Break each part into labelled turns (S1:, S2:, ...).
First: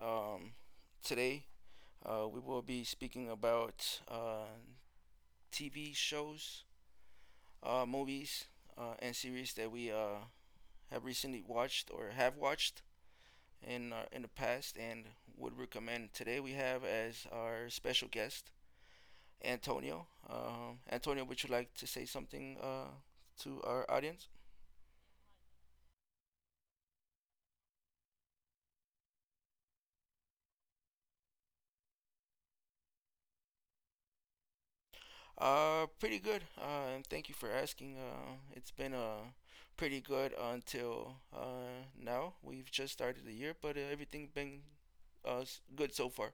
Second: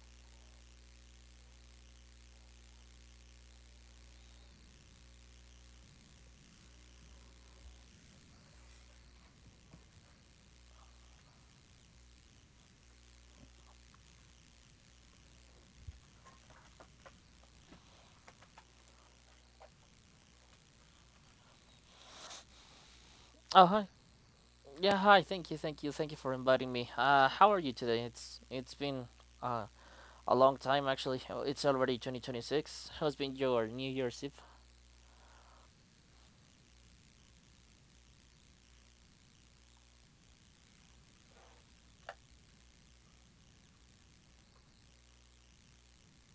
S1: Today, we will be speaking about TV shows, movies, and series that we have recently watched or have watched in in the past and would recommend. Today, we have as our special guest Antonio. Antonio, would you like to say something to
S2: Oh
S1: our
S2: hi,
S1: audience?
S2: yeah hi. Thank you, thank you, thank you for inviting me. How are you today? It's been uh, a long time actually. Oh, it's already 2026. How's been your New Year's Eve?
S1: Pretty good. And thank you for asking. It's been pretty good until now. We've just started the year, but everything been good so far.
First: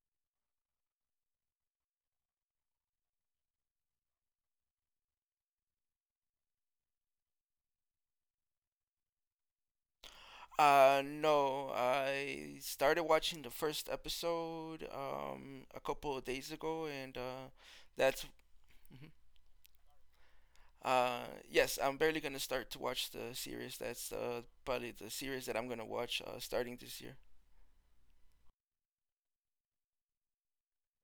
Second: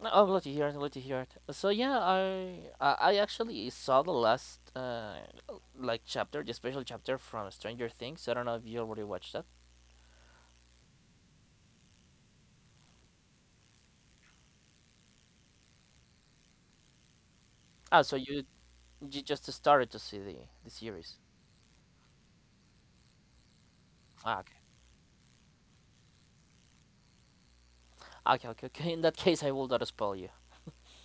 S2: No, I'm glad to hear it. Glad to hear it. So yeah, I actually saw the last like chapter, the special chapter from Stranger Things. I don't know if you already watched that.
S1: No, I started watching the first episode a couple of days ago, and
S2: Ah, so
S1: that's
S2: you you just started to see the series.
S1: yes, I'm barely gonna start to watch the series. That's
S2: Ah, okay.
S1: probably the series that I'm gonna watch starting this year.
S2: Okay, okay, okay. In that case, I will not spoil you.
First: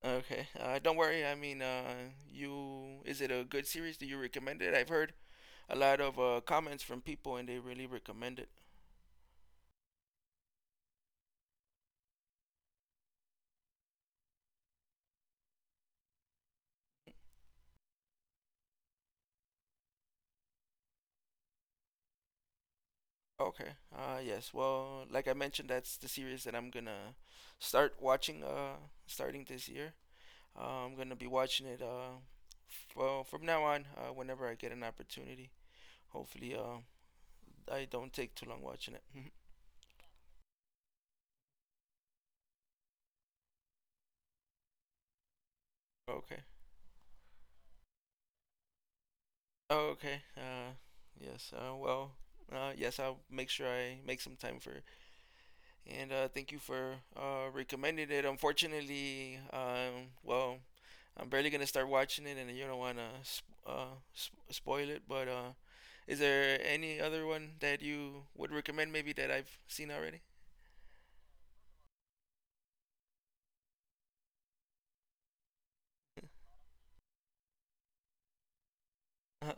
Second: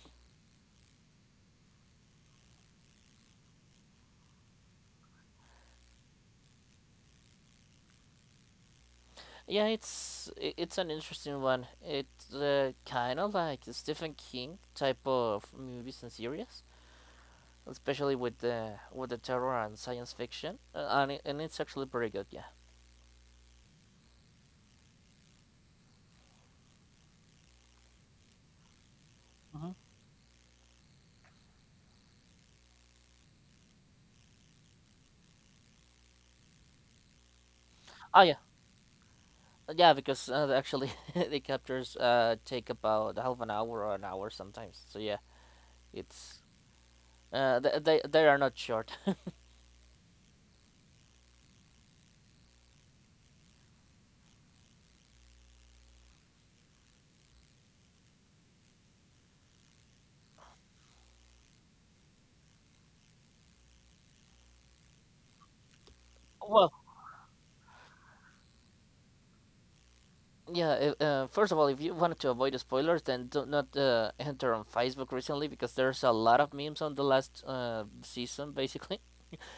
S1: Okay. Don't worry. I mean, you is it a good series? Do you recommend it? I've heard a lot of comments from people, and they really recommend it.
S2: Yeah, it's an interesting one. It's kind of like Stephen King type of movies and series, especially with the terror and science fiction, and it's actually pretty good. Yeah.
S1: Okay. Yes. Well, like I mentioned, that's the series that I'm gonna start watching. Starting this
S2: hmm
S1: year, I'm gonna be watching it. Well, from now on, whenever I get an opportunity. Hopefully, I don't
S2: Oh
S1: take
S2: yeah,
S1: too long watching it.
S2: yeah, because actually the captures take about half an hour or an hour sometimes. So yeah, it's
S1: Okay.
S2: they are not short.
S1: Okay. Yes. Well. Yes. I'll make sure I make some time for and thank you for recommending it. Unfortunately, well, I'm barely gonna start watching it, and you don't wanna spoil it. But is there
S2: Well.
S1: any other one that you would recommend, maybe that I've seen already?
S2: Yeah, first of all, if you wanted to avoid the spoilers, then do not enter on Facebook recently because there's a lot of memes on the last season, basically.
S1: uh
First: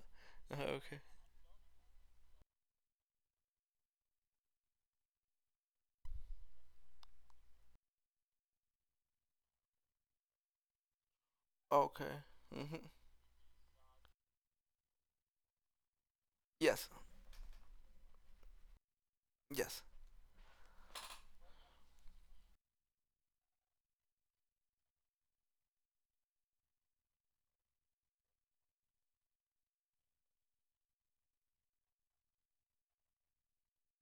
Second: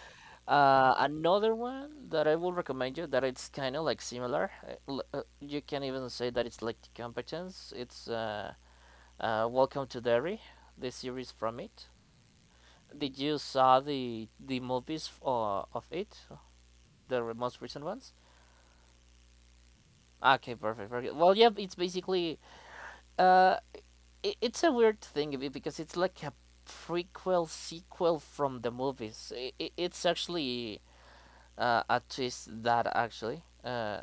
S1: Okay.
S2: Another one that I will recommend you that it's kind of like similar. You can even say that it's like the competence. It's Welcome to Derry, the series from it.
S1: Okay. hmm
S2: Did you saw the movies of it,
S1: Yes.
S2: the most recent ones?
S1: Yes.
S2: Okay, perfect, perfect. Well, yeah, it's basically uh, it's a weird thing because it's like a prequel sequel from the movies. I It's actually a twist that actually uh,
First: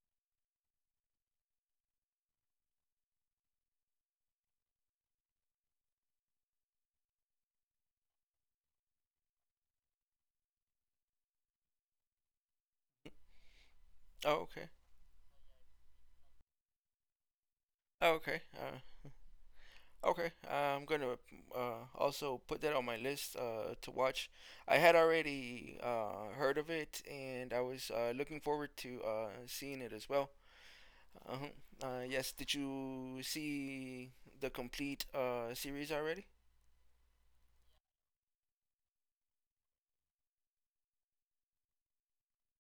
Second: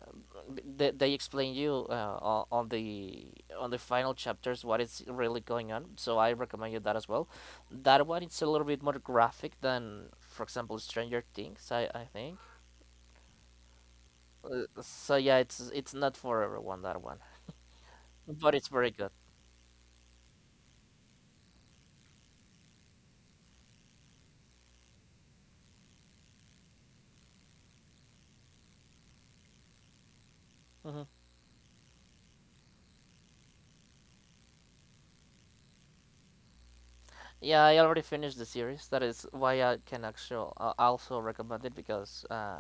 S2: b- they, they explain you on the final chapters what is really going on. So I recommend you that as well. That one it's a little bit more graphic than, for example, Stranger Things. I think.
S1: Oh, okay.
S2: So yeah, it's not for everyone that one,
S1: Oh, okay.
S2: but it's very good.
S1: Okay, I'm gonna also put that on my list to watch. I had already heard of it, and I was looking forward to seeing it as well.
S2: Mm-hmm.
S1: Uh-huh. Yes, did you see the complete series already?
S2: Yeah, I already finished the series. That is why I can actually also recommend it because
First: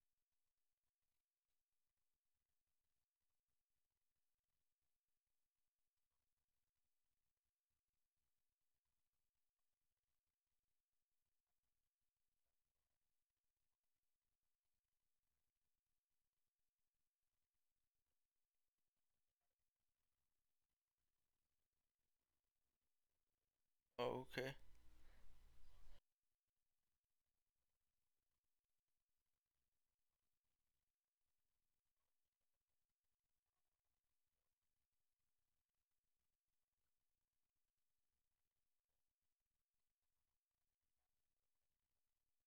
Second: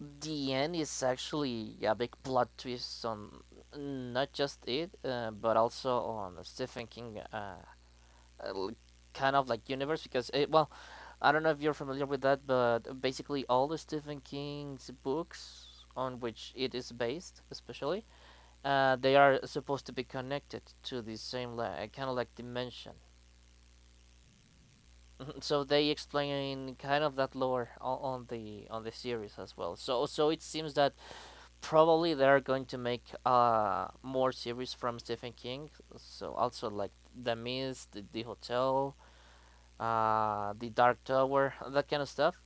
S2: the end is actually a big plot twist on not just it, but also on Stephen King kind of like universe. Well, I don't know if you're familiar with that, but basically all the Stephen King's books on which it is based, especially, they are supposed to be connected to the same like, kind of like dimension.
S1: Okay.
S2: So they explain kind of that lore on, on the series as well. So so it seems that probably they are going to make more series from Stephen King. So also like The Mist, the Hotel, the Dark Tower, that kind of stuff.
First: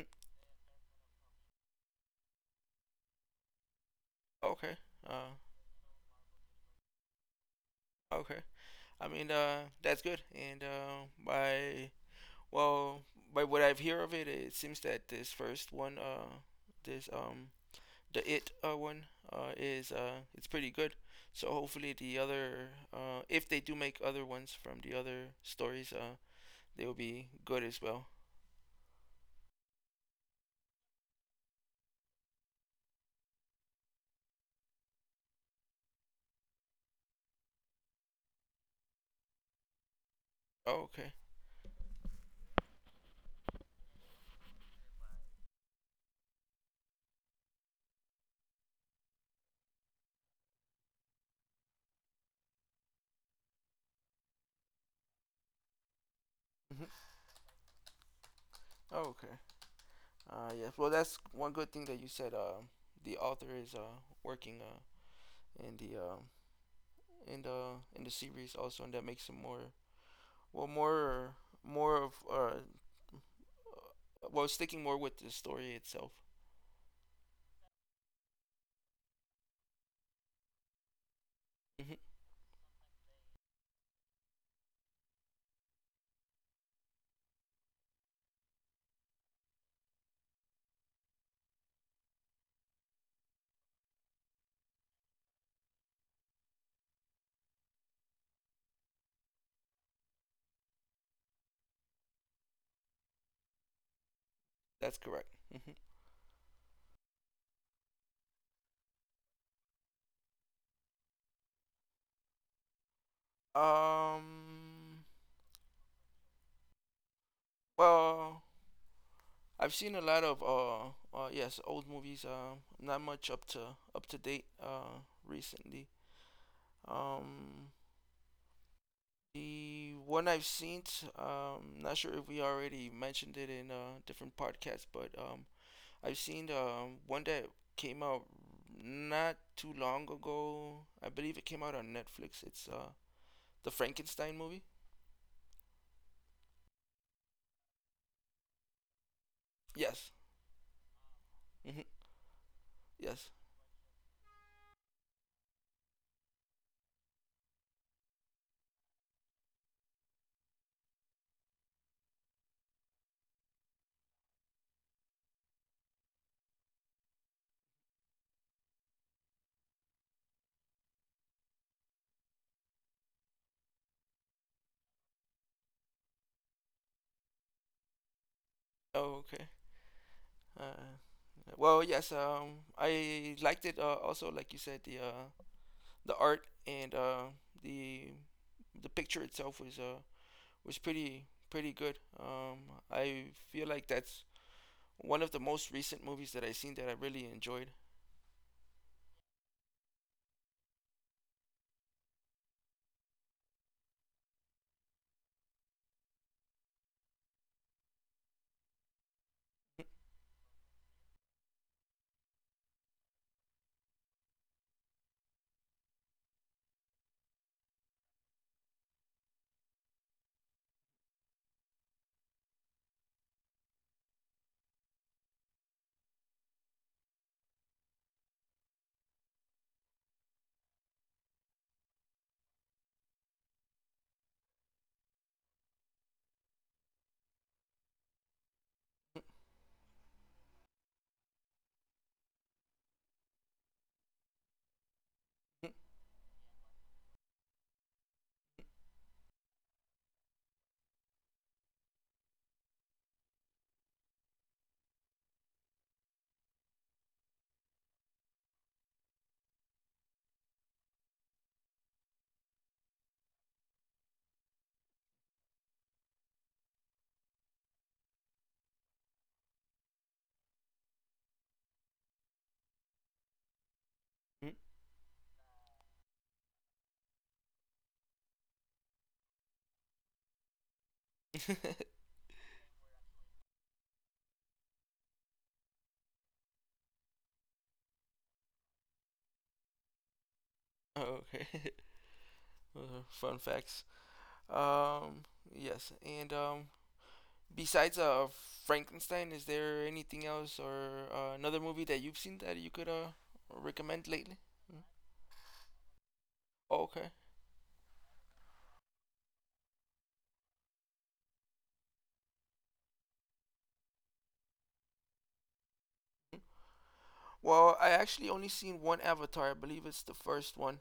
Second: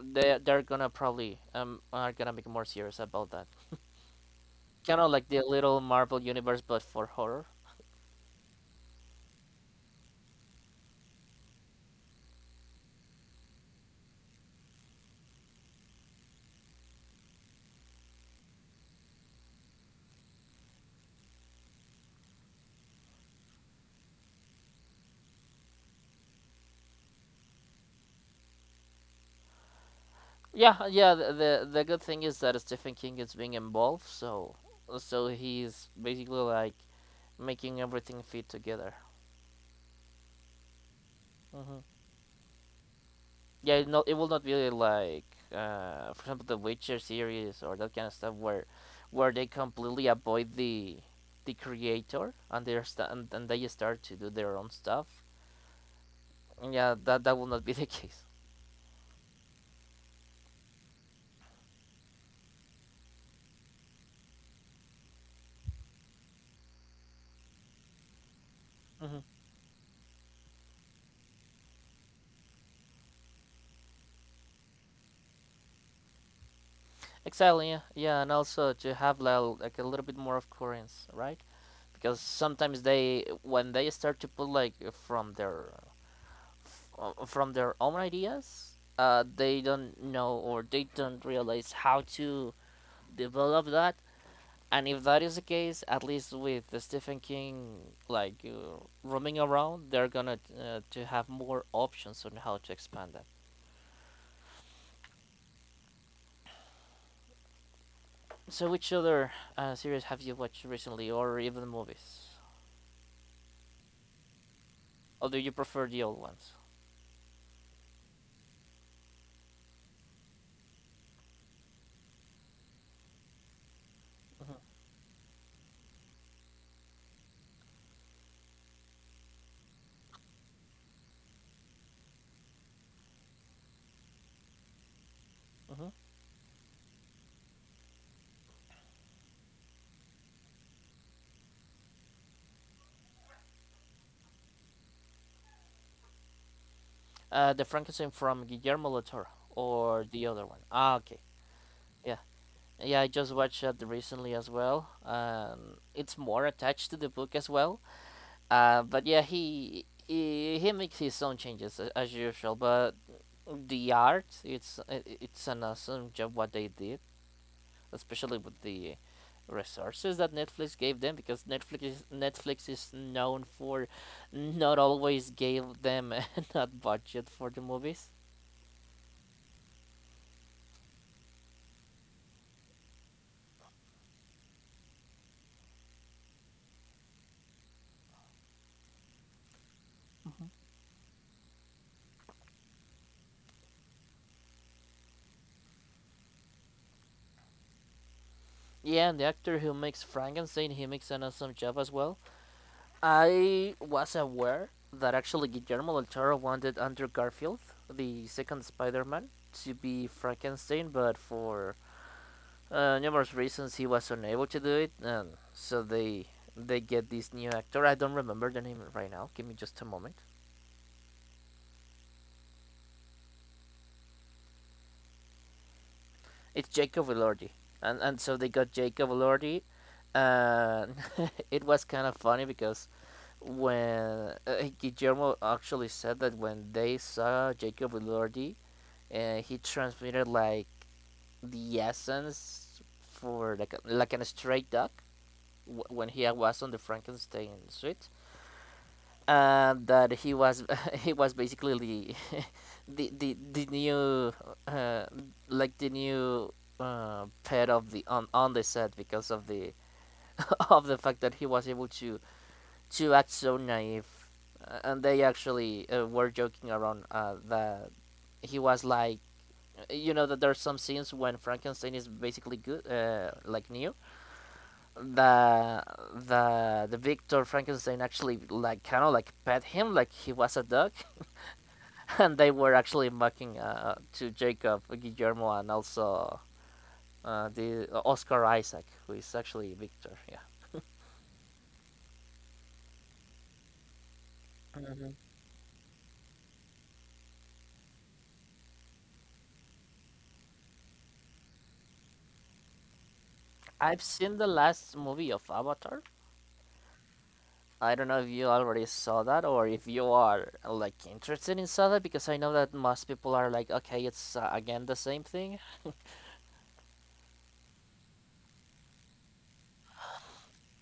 S1: Mm.
S2: They're gonna probably are gonna make more series about that.
S1: Okay.
S2: Kind of like
S1: Uh,
S2: the little Marvel universe, but for horror.
S1: okay. I mean, that's good. And well, by what I've hear of it, it seems that this first one, this the it one is it's pretty good. So hopefully the other, if they do make other ones from the other stories, they will be good as well.
S2: Yeah, yeah. The good thing is that Stephen King is being involved, so so he's basically like making everything fit together.
S1: Oh, okay.
S2: Hmm Yeah, it will not be like for example the Witcher series or that kind of stuff where they completely avoid the creator and and they start to do their own stuff.
S1: Mhm.
S2: Yeah, that will not be the case.
S1: Oh, okay. Yeah. Well, that's one good thing that you said. The author is working in the um in the series also, and that
S2: Hmm
S1: makes it more well more more of well sticking more with the story itself.
S2: Exactly. Yeah, yeah, and also to have like a little bit more of coherence, right?
S1: Hmm
S2: Because sometimes they when they start to put like from their own ideas they don't know or they don't realize how to develop that. And if that is the case, at least with the Stephen King like roaming around, they're gonna to have more options on how to expand that.
S1: That's correct. hmm
S2: So which other series have you watched recently, or even movies,
S1: Um.
S2: or do you prefer the old ones?
S1: Well, I've seen a lot of yes old movies. Not much up to date recently. Um, the one I've seen, not sure if we already mentioned it in different podcasts, but
S2: Hmm
S1: I've seen one that came out not too long ago. I believe it came out on Netflix. It's the Frankenstein movie.
S2: The Frankenstein from Guillermo del Toro, or
S1: Yes.
S2: the other one. Ah, okay.
S1: hmm
S2: Yeah. Yeah, I
S1: Yes.
S2: just watched that recently as well. It's more attached to the book as well. But yeah, he makes his own changes as usual. But the art, it's an awesome job what they did, especially with the resources that Netflix gave them, because Netflix is known for not always gave them enough budget for the movies.
S1: Oh, okay. Uh, yes. I liked it. Also, like you said, the art and the the picture itself was pretty good. I feel like that's one of the most recent movies that I've seen that I really enjoyed.
S2: Yeah, and the actor who makes Frankenstein, he makes an awesome job as well. I was aware that actually Guillermo del Toro wanted Andrew Garfield, the second Spider-Man, to be Frankenstein, but for numerous reasons he was unable to do it, and so they get this new actor. I don't remember the name right now. Give me just a moment. It's Jacob Elordi, and so they got Jacob Elordi. And it was kind of funny because Guillermo actually said that when they saw Jacob Elordi, he transmitted like the essence for like an stray dog when he was on the Frankenstein suite, and that he was he was basically the the new uh, like the new pet of the on the set because of the of the fact that he was able to act so naive. And they actually were joking around that he was like, you know, that there's some scenes when Frankenstein is basically good, like new. The the the Victor Frankenstein actually like kind of like pet him like he was a dog, and they were actually mocking to Jacob, Guillermo, and also the Oscar Isaac, who is actually Victor. Yeah.
S1: okay, uh, fun facts.
S2: Mhm.
S1: Um, yes, and besides Frankenstein, is there anything else or another movie that you've seen that you could
S2: I've
S1: recommend lately?
S2: seen the last movie of Avatar.
S1: Okay.
S2: I don't know if you already saw that, or if you are like interested in saw that, because I know that most people are like, okay, it's again the same thing.
S1: Well, I actually only seen one Avatar. I believe it's the first one.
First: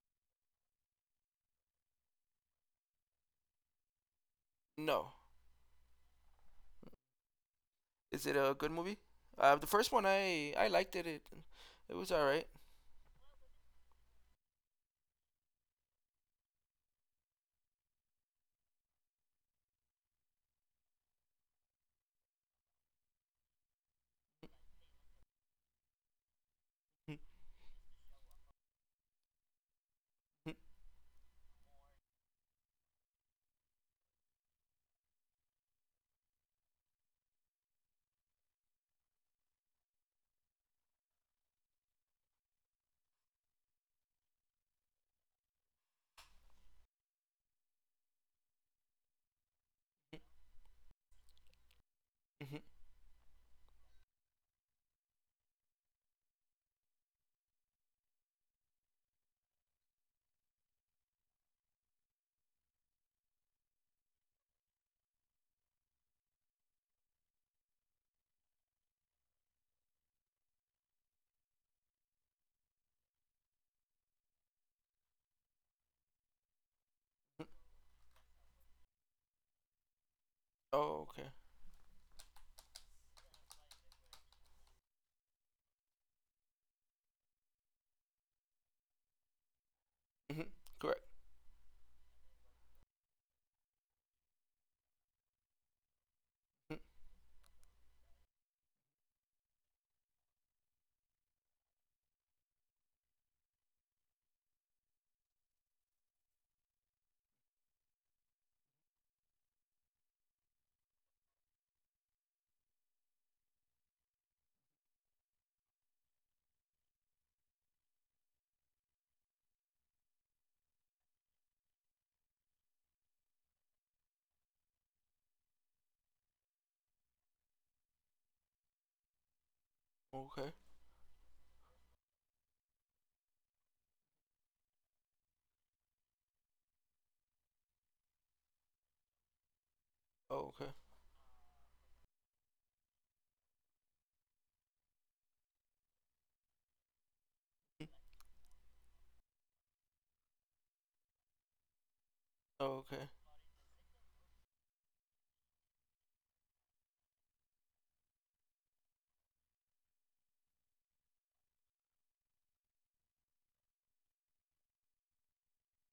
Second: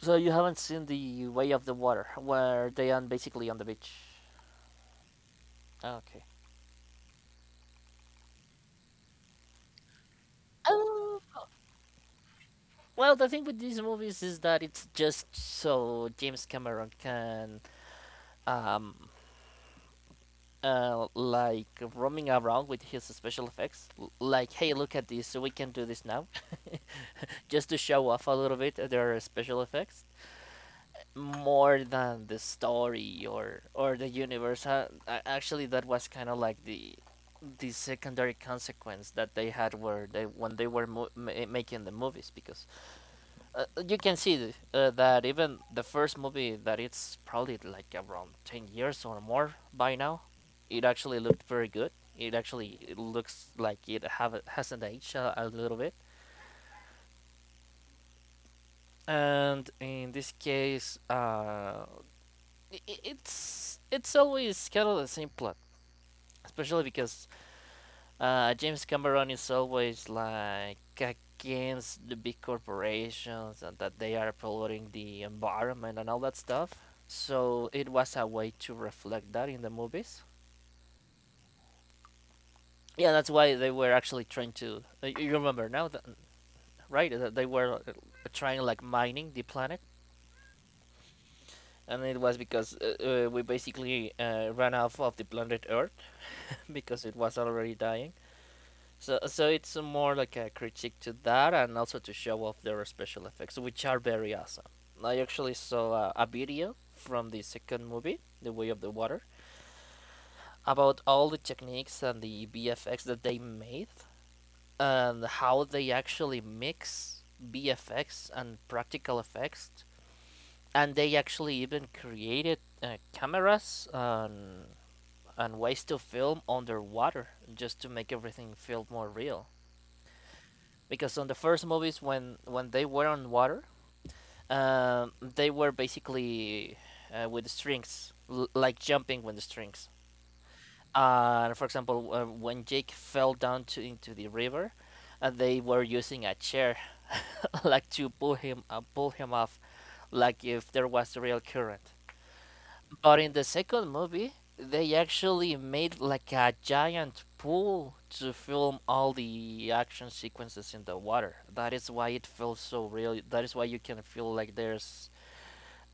S2: So you haven't seen the Way of the Water where they are basically on the beach.
S1: No.
S2: Ah, okay.
S1: Is it a good movie? The first one I liked
S2: Oh,
S1: it was all right.
S2: well, the thing with these movies is that it's just so James Cameron can, um, like roaming around with his special effects, like, hey, look at this, we can do this now, just to show off a little bit their special effects. More than the story, or the universe. Actually, that was kind of like the secondary consequence that they had were they when they were making the movies because you can see that even the first movie that it's probably like around 10 years or more by now, it actually looked very good. It actually it looks like it have hasn't aged a little bit. And in this case, it's always kind of the same plot, especially because James Cameron is always like against the big corporations and that they are polluting the environment and all that stuff. So it was a way to reflect that in the movies.
S1: Oh okay.
S2: Yeah, that's why they were actually trying to. You remember now, that, right? That they were trying like mining the planet,
S1: Mhm. Correct.
S2: and it was because we basically ran off of the planet Earth
S1: Mm.
S2: because it was already dying. So, so it's more like a critique to that, and also to show off their special effects, which are very awesome. I actually saw a video from the second movie, The Way of the Water, about all the techniques and the BFX that they made, and how they actually mix BFX and practical effects, and they actually even created cameras and ways to film underwater just to make everything feel more real.
S1: Okay.
S2: Because on the first movies when they were on water, they were basically with the strings, like jumping with the strings.
S1: Oh, okay.
S2: For example, when Jake fell down into the river, they were using a chair
S1: Mm,
S2: like to pull him, pull him off like if there was a real current.
S1: oh, okay.
S2: But in the second movie, they actually made like a giant pool to film all the action sequences in the water. That is why it feels so real. That is why you can feel like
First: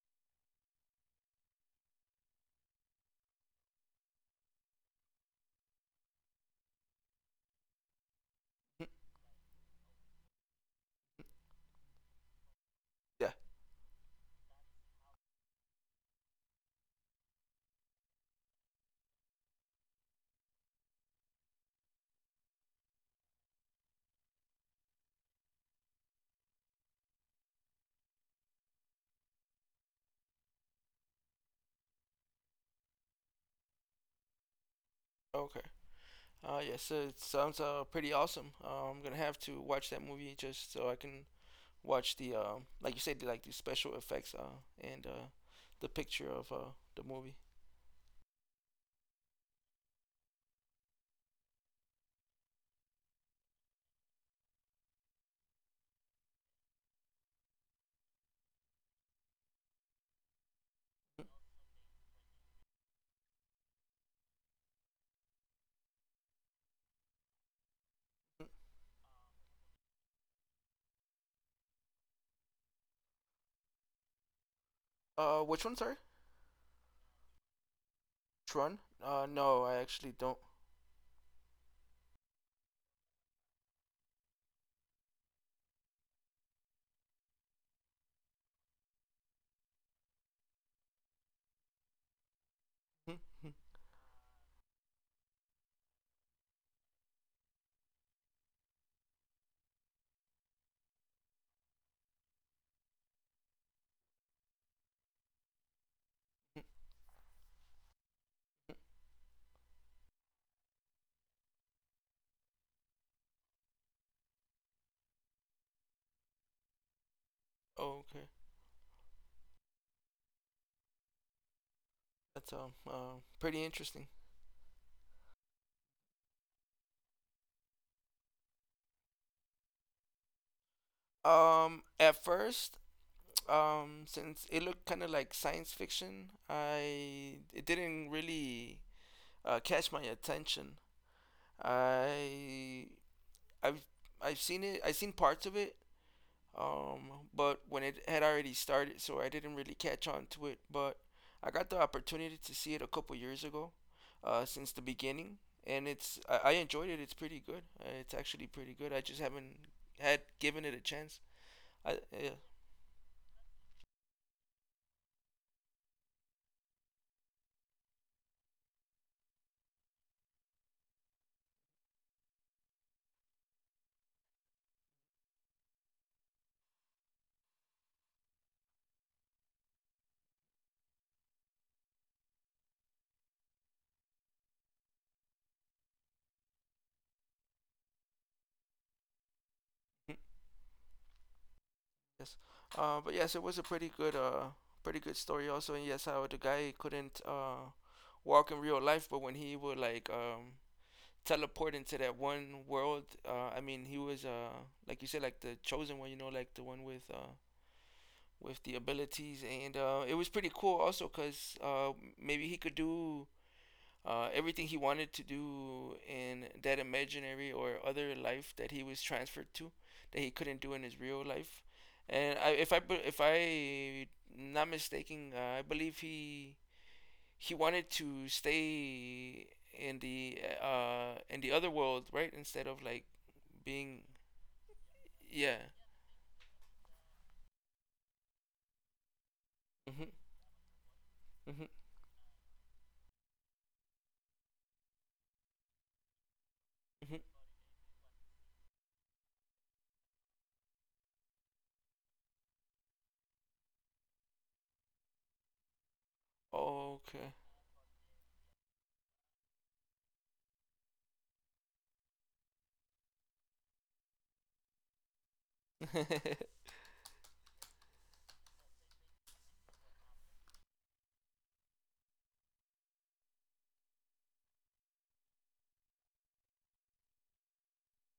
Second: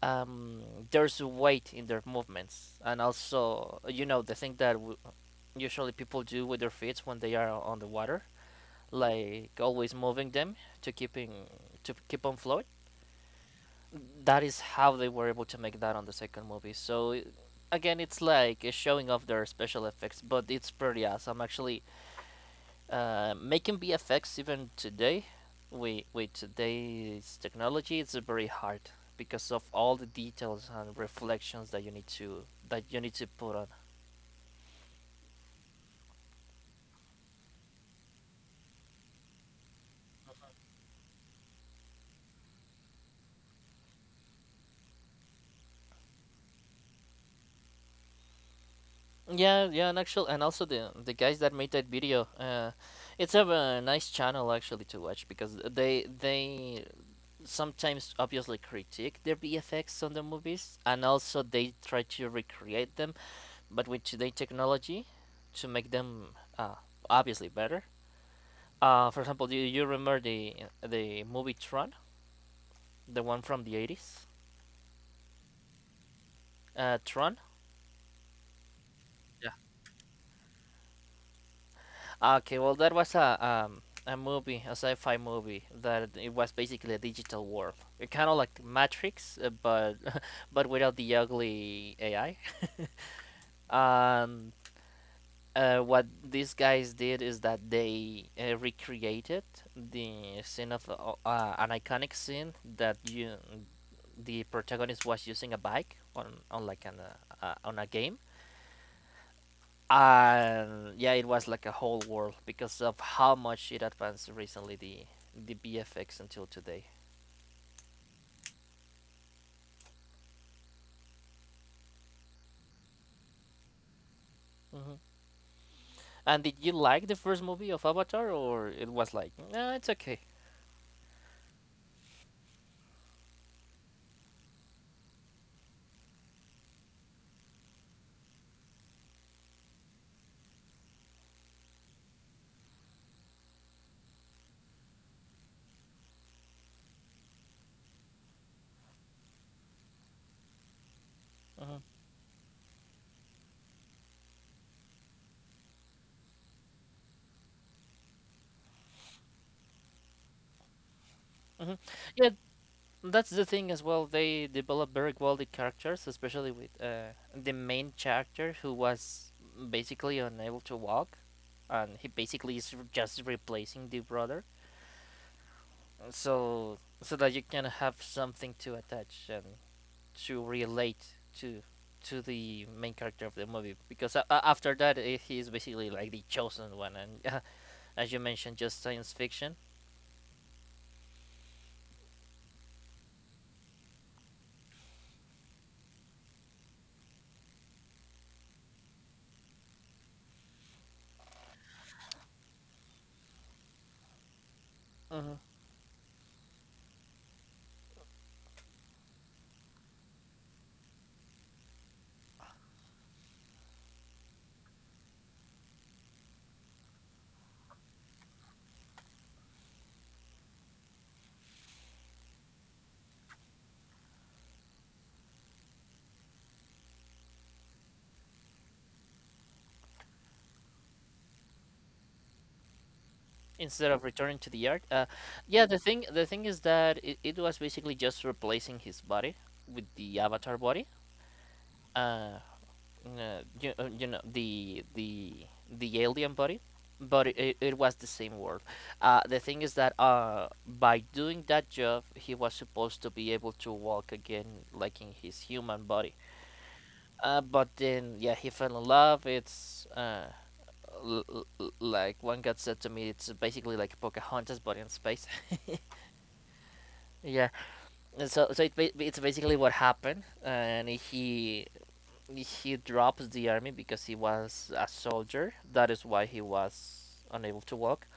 S2: um there's weight in their movements, and also you know the thing that usually people do with their feet when they are on the water,
S1: Mm.
S2: like always moving them to keep on float.
S1: Yeah.
S2: That is how they were able to make that on the second movie. So again, it's like it's showing off their special effects, but it's pretty awesome. Actually, making VFX even today, with today's technology, it's very hard because of all the details and reflections that you need to put on.
S1: Okay. Yeah. So it sounds pretty awesome. I'm gonna have to watch that movie just so I can watch the like you said like the special effects and the picture of the movie.
S2: Yeah, yeah, and actually, and also the guys that made that video, it's a, nice channel actually to watch because they sometimes obviously critique their VFX on the movies, and
S1: Mm,
S2: also they try to recreate them, but with today technology to make them obviously better.
S1: mm.
S2: For example, do you remember the movie Tron, the one from the 80s?
S1: Uh, which one sorry?
S2: Tron.
S1: Tron? Uh,
S2: Yeah.
S1: no I actually don't.
S2: Okay, well that was a movie, a sci-fi movie that it was basically a digital world, kind of like Matrix, but but without the ugly AI.
S1: Mm, mm,
S2: Um, what these guys did is that they recreated the scene of an iconic scene that you the protagonist was using a bike on
S1: mm,
S2: like an on a game,
S1: mm.
S2: and yeah, it was like a whole world because of how much it advanced recently the BFX until today.
S1: Okay. That's pretty interesting.
S2: Hmm, and did you like the first movie of Avatar, or it was like, nah, it's okay?
S1: At first, since it looked kind of like science fiction, I it didn't really catch my attention. I I've I've seen it. I've seen parts of it. But when it had already started, so I didn't really catch on to it. But I got the
S2: Hmm.
S1: opportunity to see it a couple years ago, since the beginning, and I enjoyed it. It's pretty good. It's actually pretty good. I just haven't had given it a chance.
S2: Hmm.
S1: I yeah,
S2: Yeah. So that's the thing as well. They develop very quality characters, especially with the main character who was basically unable to walk, and he basically just replacing the brother, so that you can have something to attach and to relate to the main character of the movie. Because after that, he is basically like the chosen one, and as you mentioned, just science fiction.
S1: mm, yes. But yes, it was a pretty good story also. And yes, how the guy couldn't walk in real life, but when he would like teleport into that one world, I mean he was like you said like the chosen one, you know, like the one with with the abilities and it was pretty cool also cause uh maybe he could do everything he wanted to do in that imaginary or other life that he was transferred to that he couldn't do in his real life. And I, if I if I not mistaken, I believe he wanted to stay in the other world, right? Instead of like
S2: Instead
S1: being
S2: of returning to the yard.
S1: yeah.
S2: Yeah, the thing is that it was basically just replacing his body with
S1: Mhm.
S2: the avatar body.
S1: Mhm.
S2: Uh, you, you know the alien body,
S1: Mhm.
S2: but it was the same world. The thing is that by doing that job, he was supposed to be able to walk again, like in his human body.
S1: Okay.
S2: But then yeah, he fell in love. L- l- Like one guy said to me, it's basically like Pocahontas, but in space. Yeah. And so it's basically what happened, and he drops the army because he was a soldier. That is why he was unable to walk.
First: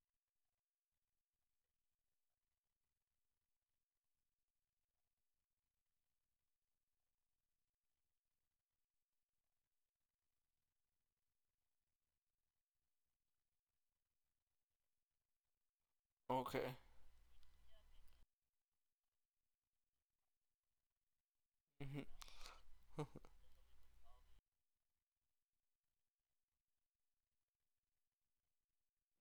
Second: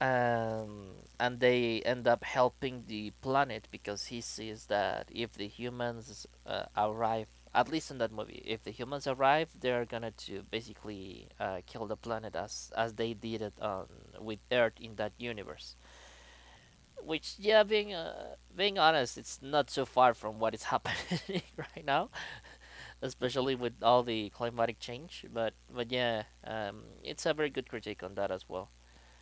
S2: And they end up helping the planet because he sees that if the humans arrive, at least in that movie, if the humans arrive, they're gonna to basically kill the planet as they did it on with Earth in that universe,
S1: Okay.
S2: which, yeah, being honest, it's not so far from what is happening right
S1: Mhm.
S2: now, especially with all the climatic change. But yeah, it's a very good critique on that as well.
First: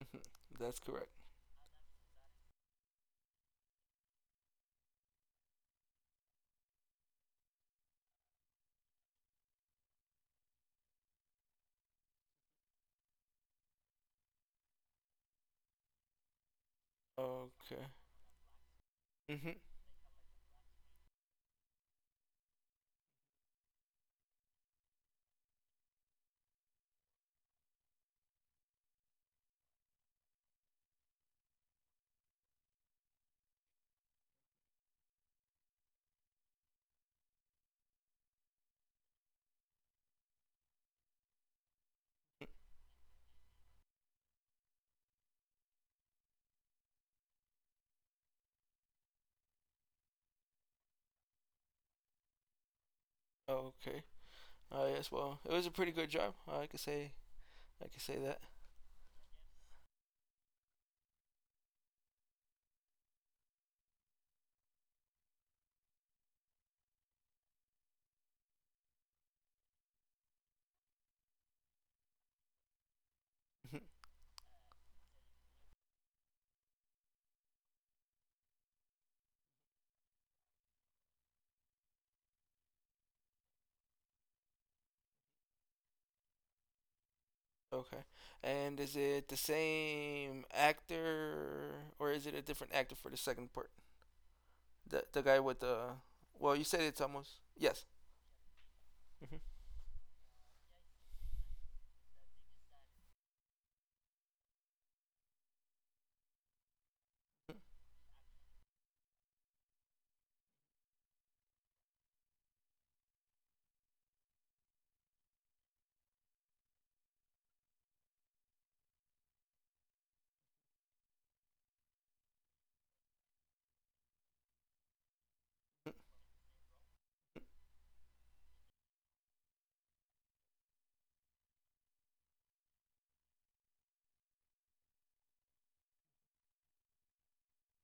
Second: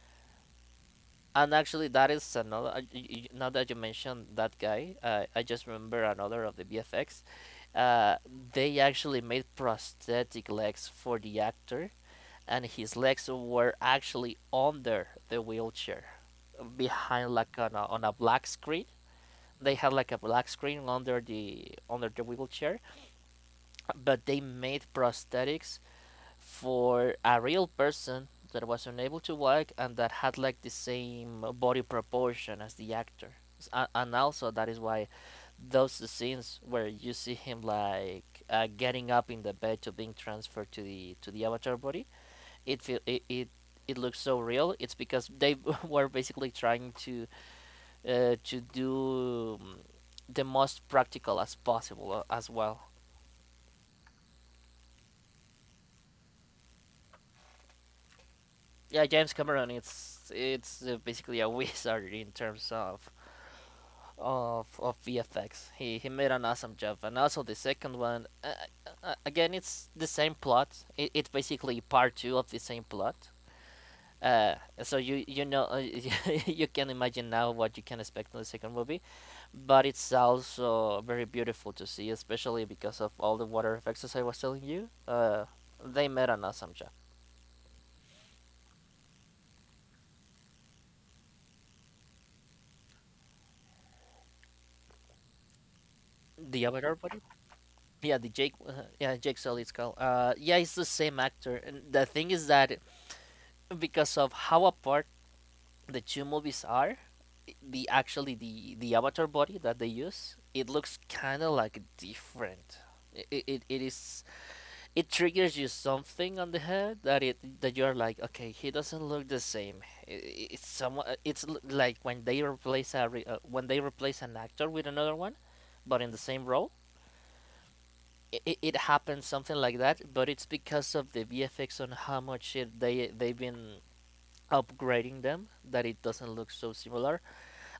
S1: Mhm. That's correct.
S2: And actually, that is another. Now that you mentioned that guy, I just remember another of the BFX. Uh, they actually made prosthetic legs for the actor, and his legs were actually under the wheelchair, behind like on
S1: Okay.
S2: on a black screen.
S1: Mhm.
S2: They had like a black screen under the wheelchair, but they made prosthetics for a real person that was unable to walk and that had like the same body proportion as the actor. And also that is why those scenes where you see him like getting up in the bed to being transferred to the avatar body,
S1: Mhm.
S2: it feel it, it it looks so real. It's because they were basically trying to do the most practical as possible as well.
S1: Okay. Yes, well, it was a pretty good job. I could say that.
S2: Yeah, James Cameron, it's basically a wizard in terms of of VFX. He made an awesome job, and also the second one. Again, it's the same plot. It's basically part two of the same plot. Uh, so you know, you can imagine now what you can expect in the second movie, but it's also very beautiful to see, especially because of all the water effects as I was telling you. They met on Asamja.
S1: okay. And is it the same actor, or is it a different actor for the second part? The guy with the well, you
S2: The
S1: said
S2: avatar
S1: it's
S2: body?
S1: almost yes.
S2: Yeah, the Jake. Yeah, Jake Sully. It's called. Yeah, it's the same actor. And the thing is that because of how apart the two movies are, the actually the avatar body that they use, it looks kind of like different. It is it triggers you something on the head that it that you're like, okay, he doesn't look the same. It's someone it's like when they when they replace an actor with another one but in the same role. It happens something like that, but it's because of the VFX on how much they they've been upgrading them that it doesn't look so similar.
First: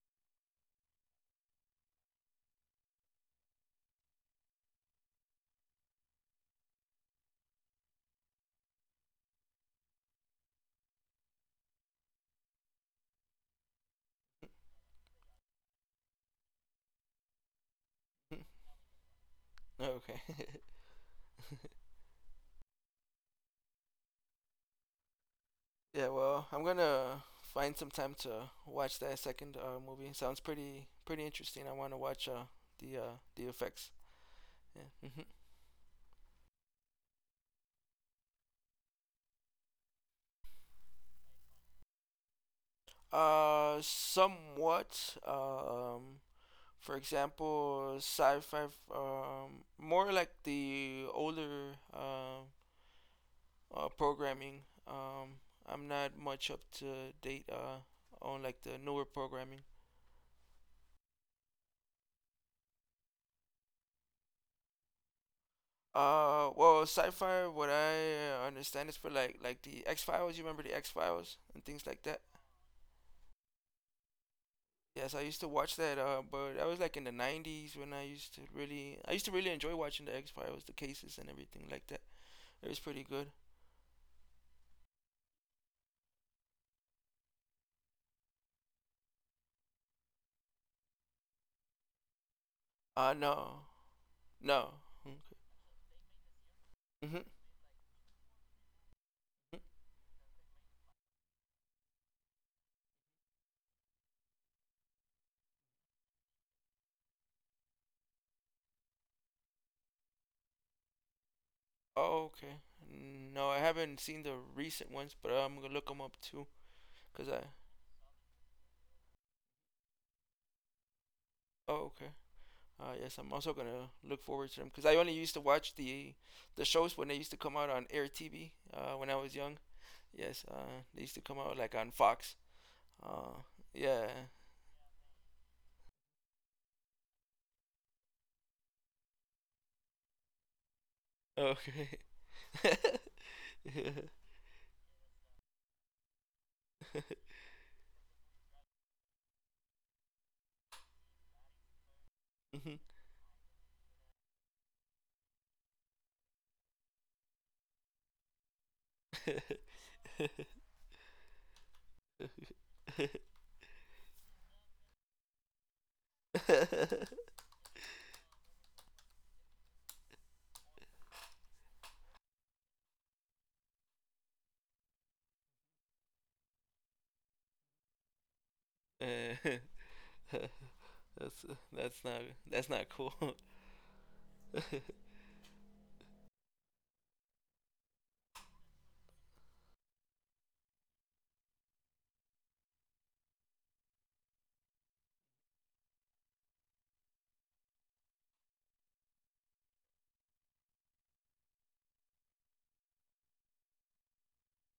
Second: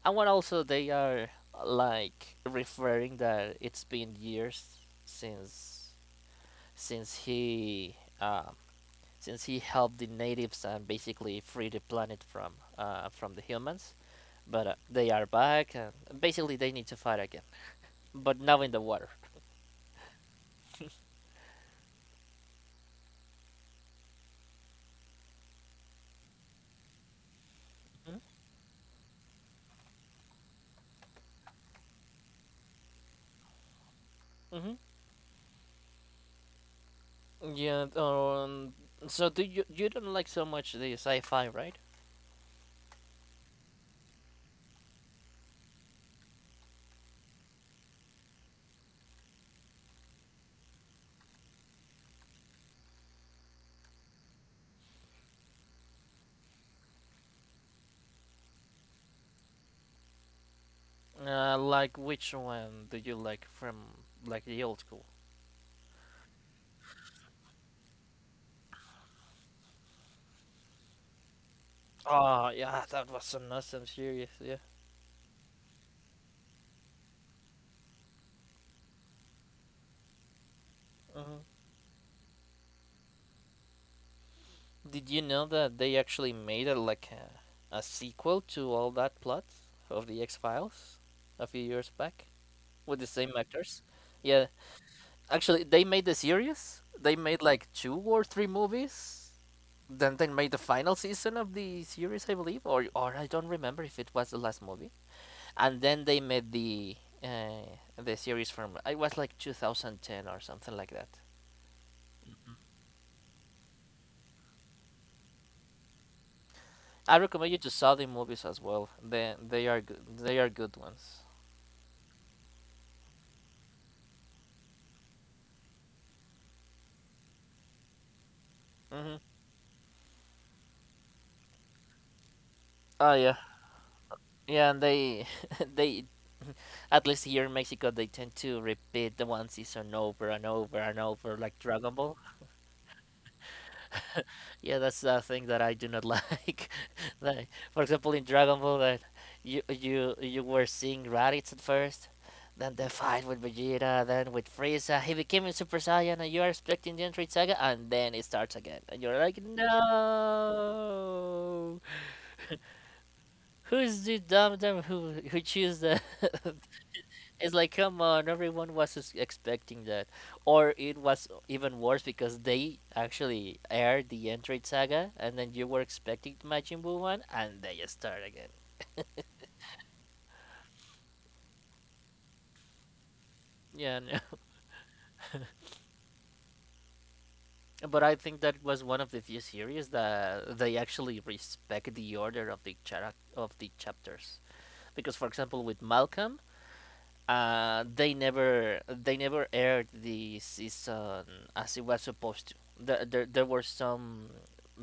S2: And when also they are like referring that it's been years since since he um, since he helped the natives and basically freed the planet from the humans. But they are back, and basically they need to fight again. But now in the water.
S1: okay. yeah. Well, I'm gonna find some time to watch that second movie. Sounds pretty interesting. I want to watch the effects.
S2: Mm-hmm.
S1: Yeah.
S2: Yeah. So do you don't like so much the sci-fi, right?
S1: Somewhat. For example, sci-fi, more like the older programming. Um, I'm not much up to date on like the newer programming.
S2: Like which one do you like from like the old school?
S1: Sci-fi. What I understand is for like the X Files. You remember the X Files and things like that.
S2: Oh yeah, that was an awesome series. Yeah.
S1: Yes, I used to watch that. But I was like in the '90s when I used to really enjoy watching the X Files, the cases and
S2: Hmm.
S1: everything like that. It was pretty good.
S2: Did you know that they actually made like a sequel to all that plot of the X Files a few years back with the same
S1: No,
S2: actors? Yeah,
S1: no. Mm-hmm.
S2: actually, they made the series. They
S1: Mm-hmm.
S2: made like two or three movies. Then they made the final season of the series, I believe, or I don't remember if it was the last movie. And then they made the series from it was like 2010 or something like that.
S1: Oh, okay. No, I haven't seen the recent ones, but I'm gonna look them up too.
S2: I
S1: Cause I.
S2: recommend you to saw the movies as well. They are good. They are good ones.
S1: Oh, okay. Yes, I'm also gonna look forward to them. Cause I only used to watch the shows when they used to come out on Air TV. When
S2: Hmm.
S1: I was young. Yes. They used to come out like on Fox.
S2: Oh yeah,
S1: Uh, yeah.
S2: yeah, and they they at least here in Mexico they tend to repeat the one season over and over and over like Dragon
S1: Okay.
S2: Ball.
S1: Yeah.
S2: Yeah, that's the thing that I do not like. Like for example in Dragon Ball that you were seeing Raditz at first, then
S1: Mhm.
S2: the fight with Vegeta, then with Frieza, he became a Super Saiyan and you are expecting the Entry Saga and then it starts again. And you're like, no. Who's the dumb dumb who choose the It's like, come on, everyone was expecting that. Or it was even worse because they actually aired the Entrate Saga, and then you were expecting Majin Buu one, and they start again.
S1: Eh, that's that's not that's not cool. oh,
S2: Yeah, no. But I think that was one of the few series that they actually respect the order of the of the chapters. Because, for example, with Malcolm, they never aired the season as it was supposed to. There were some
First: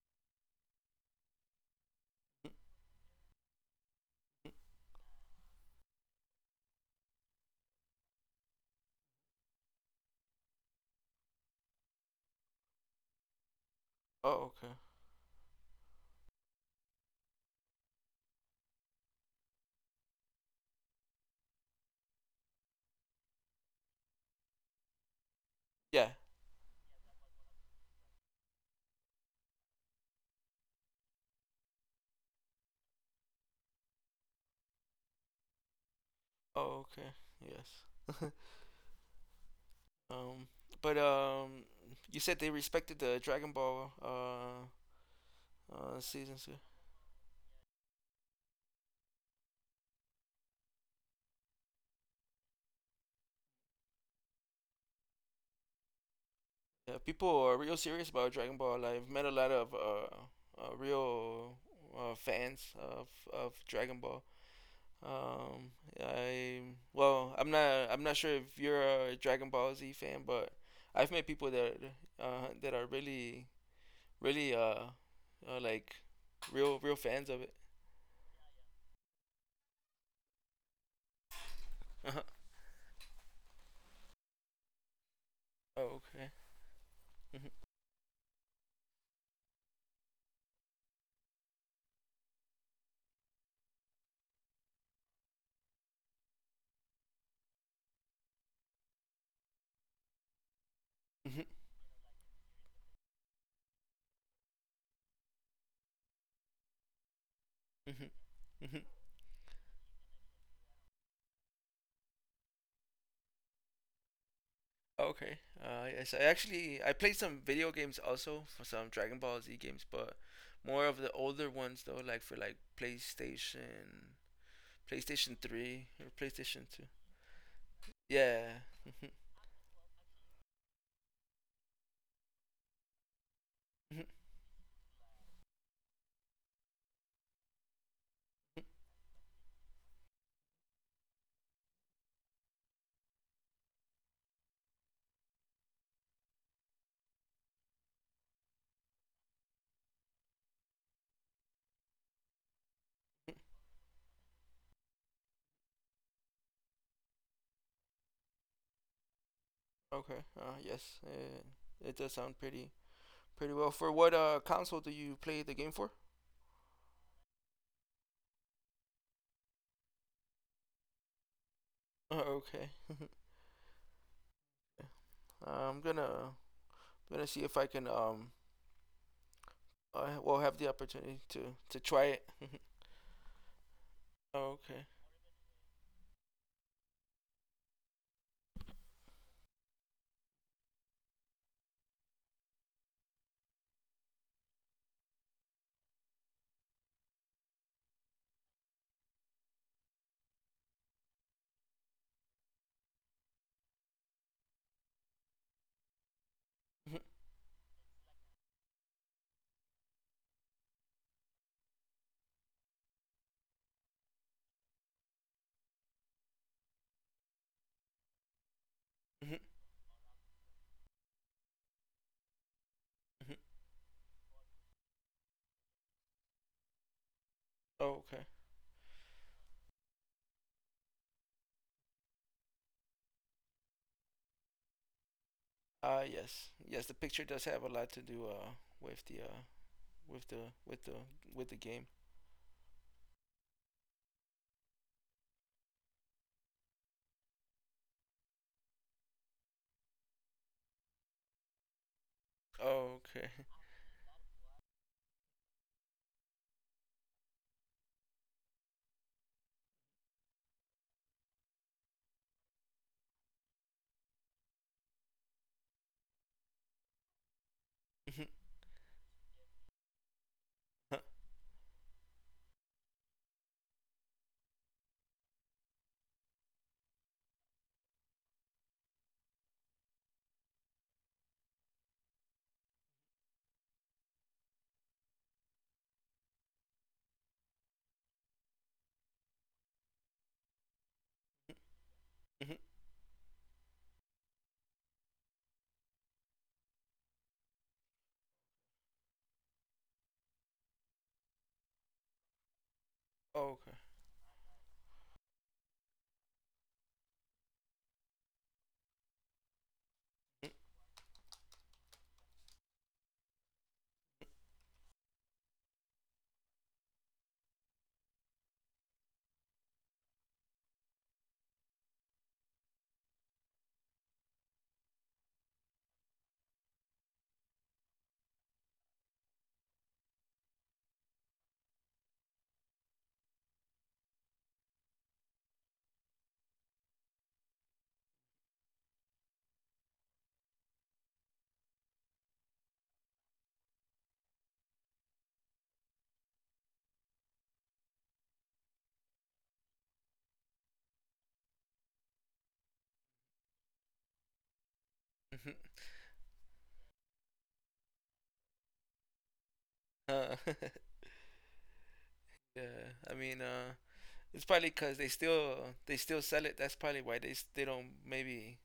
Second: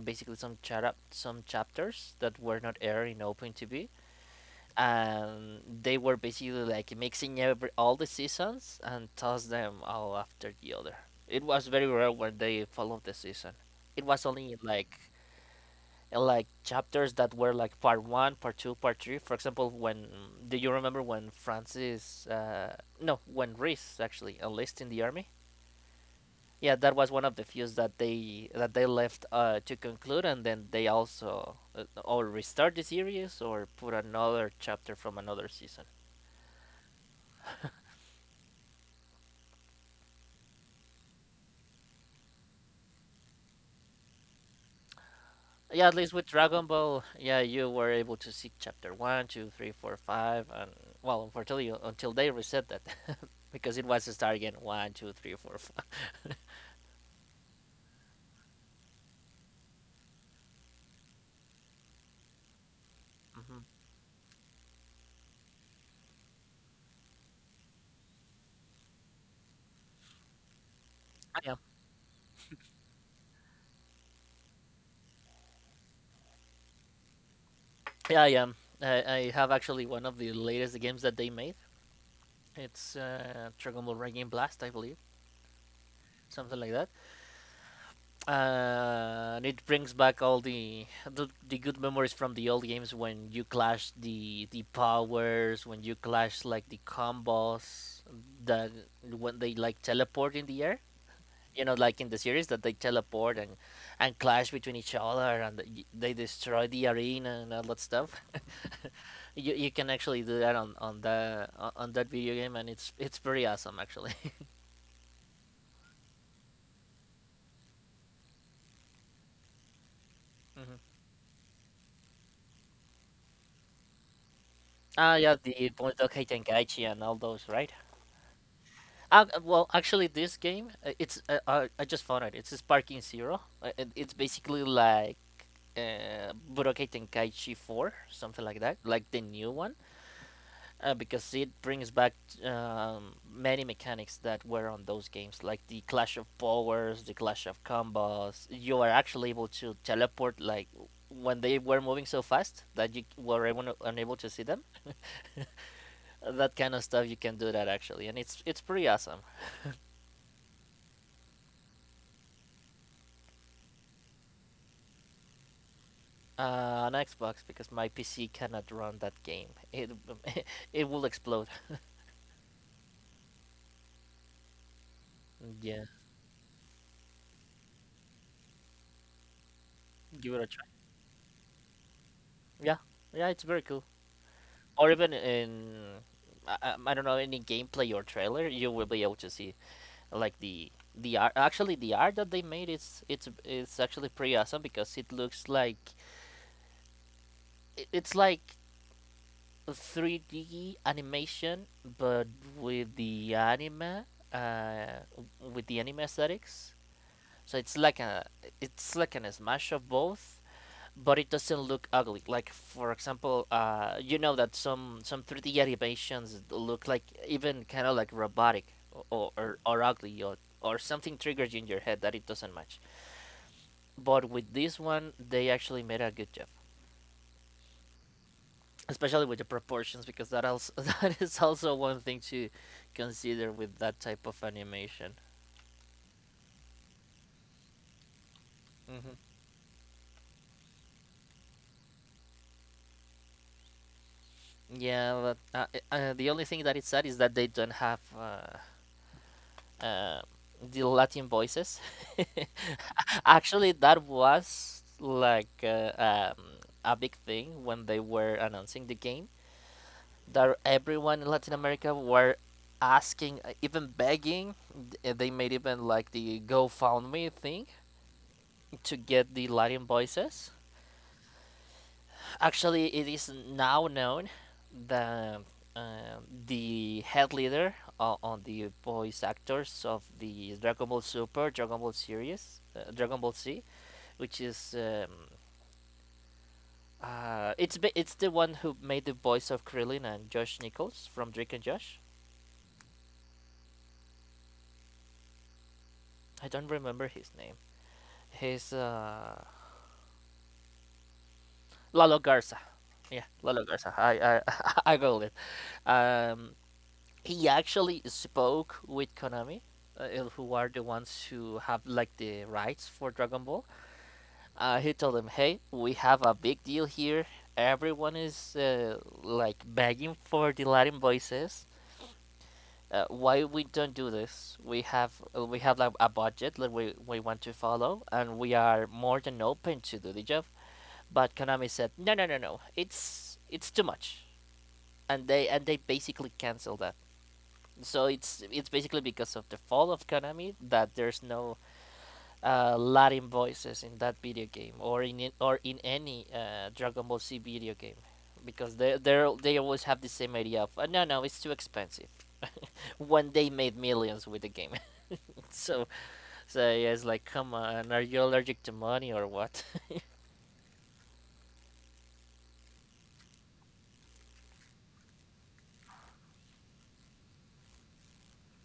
S2: basically some chapters that were not aired in Open TV, and they were basically like mixing every all the seasons and toss them all after the other. It was very rare when they followed the season. It was only
S1: okay.
S2: like chapters that were like part one, part two, part three. For example, when do you remember when Francis? No, when Reese actually enlisted in the army.
S1: Yeah,
S2: Yeah, that was one of the feuds that they left to conclude, and then they also or restart the series or put another chapter from another season.
S1: oh, okay. Yes. um, but you said they respected the Dragon Ball
S2: Yeah, at least with
S1: seasons. Yeah.
S2: Dragon Ball, yeah, you were able to see chapter one, two, three, four, five, and well, unfortunately, until they reset that, because it was Stargate one, two, three, four, five.
S1: Yeah, people are real serious about Dragon Ball. Like, I've met a lot of real fans of
S2: Hmm.
S1: Dragon Ball. Um, I well, I'm not sure if you're a Dragon Ball Z fan, but I've met
S2: I
S1: people
S2: am.
S1: that that are really uh like real fans of it.
S2: Yeah, I am. I have actually one of the latest games that they made. It's Dragon Ball Raging Blast, I believe,
S1: oh, okay.
S2: something like that.
S1: hmm
S2: And it brings back all the good memories from the old games when you clash the powers, when you clash like the combos that when they like teleport in the air.
S1: Mm-hmm.
S2: You know, like in the series that they teleport and clash between each other and they destroy the arena and all that
S1: Mm-hmm.
S2: stuff.
S1: Mm-hmm.
S2: You can actually do that on the on that video game and it's pretty awesome actually.
S1: Okay. Yes. I actually I played some video games also for some Dragon Ball Z games, but
S2: Mhm.
S1: more of the older ones though, like for PlayStation,
S2: Ah,
S1: PlayStation
S2: yeah, the
S1: Three or
S2: Budokai
S1: PlayStation Two.
S2: Tenkaichi and all those, right?
S1: Yeah.
S2: Well, actually, this game it's I just found it. It's Sparking Zero.
S1: Mhm.
S2: It's basically like Budokai Tenkaichi Four, something like
S1: Mhm.
S2: that, like the new one. Because it brings back many mechanics that were on those games, like the clash of powers, the clash of combos. You are actually able to teleport, like when they were moving so fast that you
S1: Mhm.
S2: were able, unable to see them. That kind of stuff you can do that actually, and it's pretty awesome.
S1: Okay. Yes. It does sound pretty well. For what console do you play the game for?
S2: On Xbox because my PC cannot run that game. It it will explode.
S1: Okay. I'm
S2: Yeah,
S1: gonna Gonna see if I can I
S2: give
S1: will
S2: it a
S1: have
S2: try.
S1: the opportunity to try it.
S2: Yeah, yeah, it's very cool.
S1: Okay.
S2: Or even in I don't know any gameplay or trailer, you will be able to see like the art. Actually, the art that they made is it's actually pretty awesome because it looks like it's like a 3D animation, but with the anime, uh, w- with the anime aesthetics. So it's like a it's like an smash of both. But it doesn't look ugly. Like for example, you know that some 3D animations look like even kind of like robotic or, or ugly or something triggers you in your head that it doesn't match.
S1: Mhm.
S2: But with this one, they actually made a good job,
S1: Oh, okay.
S2: especially with the proportions because that also that is also one thing to consider with that type of animation.
S1: Yes, yes. The picture does have a lot to do with
S2: Hmm
S1: the uh with the with the with the game.
S2: Yeah, but the only thing that is sad is that they don't have uh, the Latin voices.
S1: Oh, okay.
S2: Actually, that was like a big thing when they were announcing the game. That everyone in Latin America were asking, even begging. They made even like the GoFundMe thing
S1: Mhm.
S2: to get the Latin voices.
S1: Huh.
S2: Actually, it is now known that the head leader on the voice actors of the Dragon Ball Super, Dragon Ball series, Dragon Ball Z, which is it's the one who made the voice of Krillin and Josh Nichols from Drake and Josh.
S1: Mhm.
S2: I don't remember his name. He's Lalo Garza. Yeah,
S1: Oh,
S2: Lalo
S1: okay.
S2: Garza. I I googled it. Um, he actually spoke with Konami, who are the ones who have like the rights for Dragon Ball. He told them, "Hey, we have a big deal here. Everyone is like begging for the Latin voices. Why we don't do this? We have like a budget that we want to follow, and we are more than open to do the job." But Konami said, "No, no, no, no. It's too much." And they basically canceled that. So it's basically because of the fall of Konami that there's no Latin voices in that video game or in any Dragon Ball Z video game because they always have the same idea of no no it's too expensive when they made millions with the game.
S1: Mm, mhm.
S2: so so yeah, it's like come on, are you allergic to money or what?
S1: Uh, yeah. I mean, it's probably 'cause they still sell it. That's probably why they they don't maybe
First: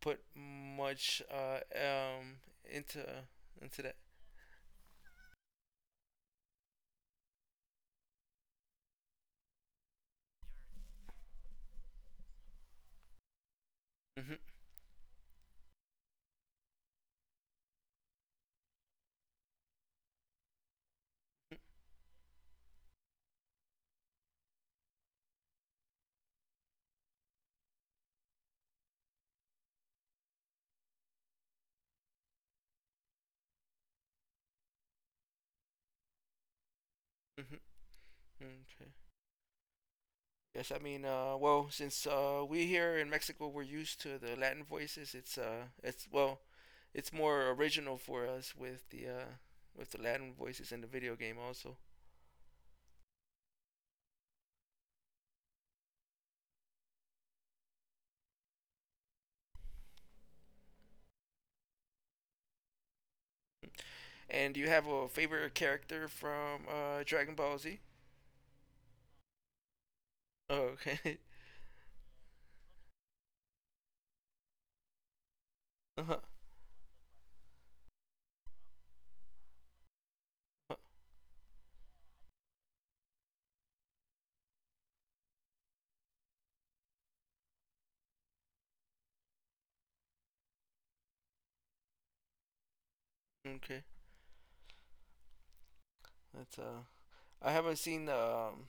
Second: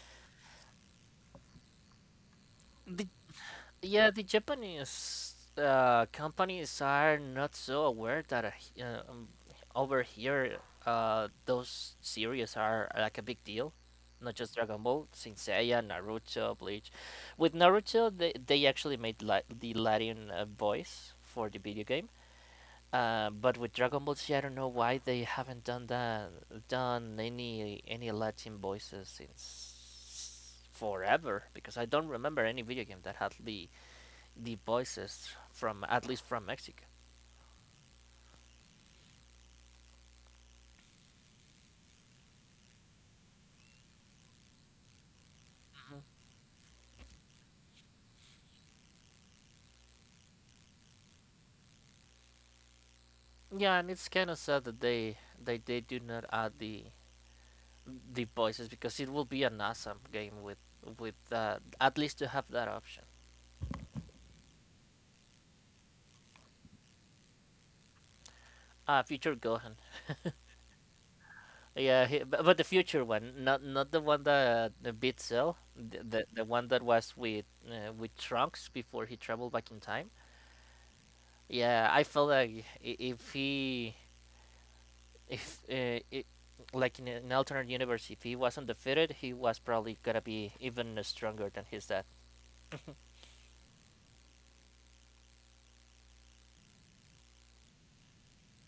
S1: put much into that.
S2: Yeah, the Japanese companies are not so aware that over here those series are like a big deal. Not
S1: Hmm
S2: just Dragon Ball, Saint Seiya, Naruto, Bleach. With Naruto, they actually made the Latin voice for the video game. But with Dragon Ball Z, I don't know why they haven't done that, done any Latin voices since forever. Because I don't remember any video game that had the voices from at least from Mexico.
S1: hmm Okay. Yes, I mean, well, since we here in Mexico, we're used to the Latin voices.
S2: Mhm.
S1: It's well, it's more original for us with the Latin voices in the video game also.
S2: Yeah, and it's kind of sad that they do not add the voices because it will be an awesome game with at least to have that option.
S1: And do you have a favorite character from Dragon Ball Z?
S2: Ah, future Gohan.
S1: Oh, okay.
S2: Yeah, he, but the future one, not the one that beat Cell, the,
S1: uh-huh.
S2: the the one that was with Trunks before he traveled back in time. Yeah, I felt like if he if like in an alternate universe, if he wasn't defeated, he was probably gonna be even stronger than his dad.
S1: Okay. That's I haven't seen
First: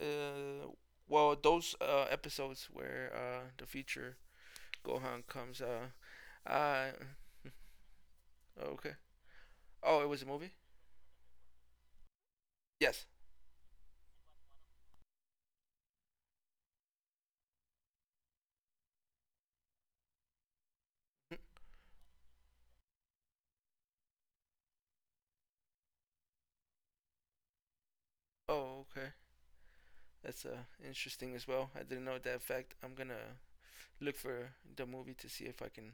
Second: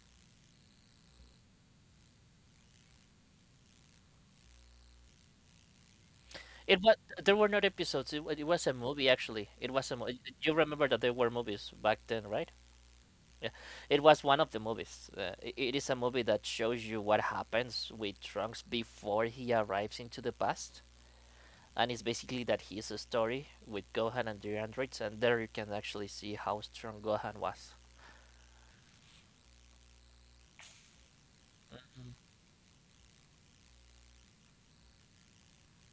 S1: uh, well, those episodes where the future Gohan comes
S2: It
S1: uh,
S2: was there were not episodes. It was a
S1: okay.
S2: movie actually. It was a
S1: Oh, it was a movie.
S2: you remember that there were movies back then, right?
S1: Yes. Mm.
S2: Yeah, it was one of the movies. It is a movie that shows you what happens with Trunks before he arrives into the past, and it's basically that his story with Gohan and the androids, and there you can actually see how strong Gohan was.
S1: Oh, okay. That's interesting as well. I didn't know that fact. I'm gonna look for the movie to see if I can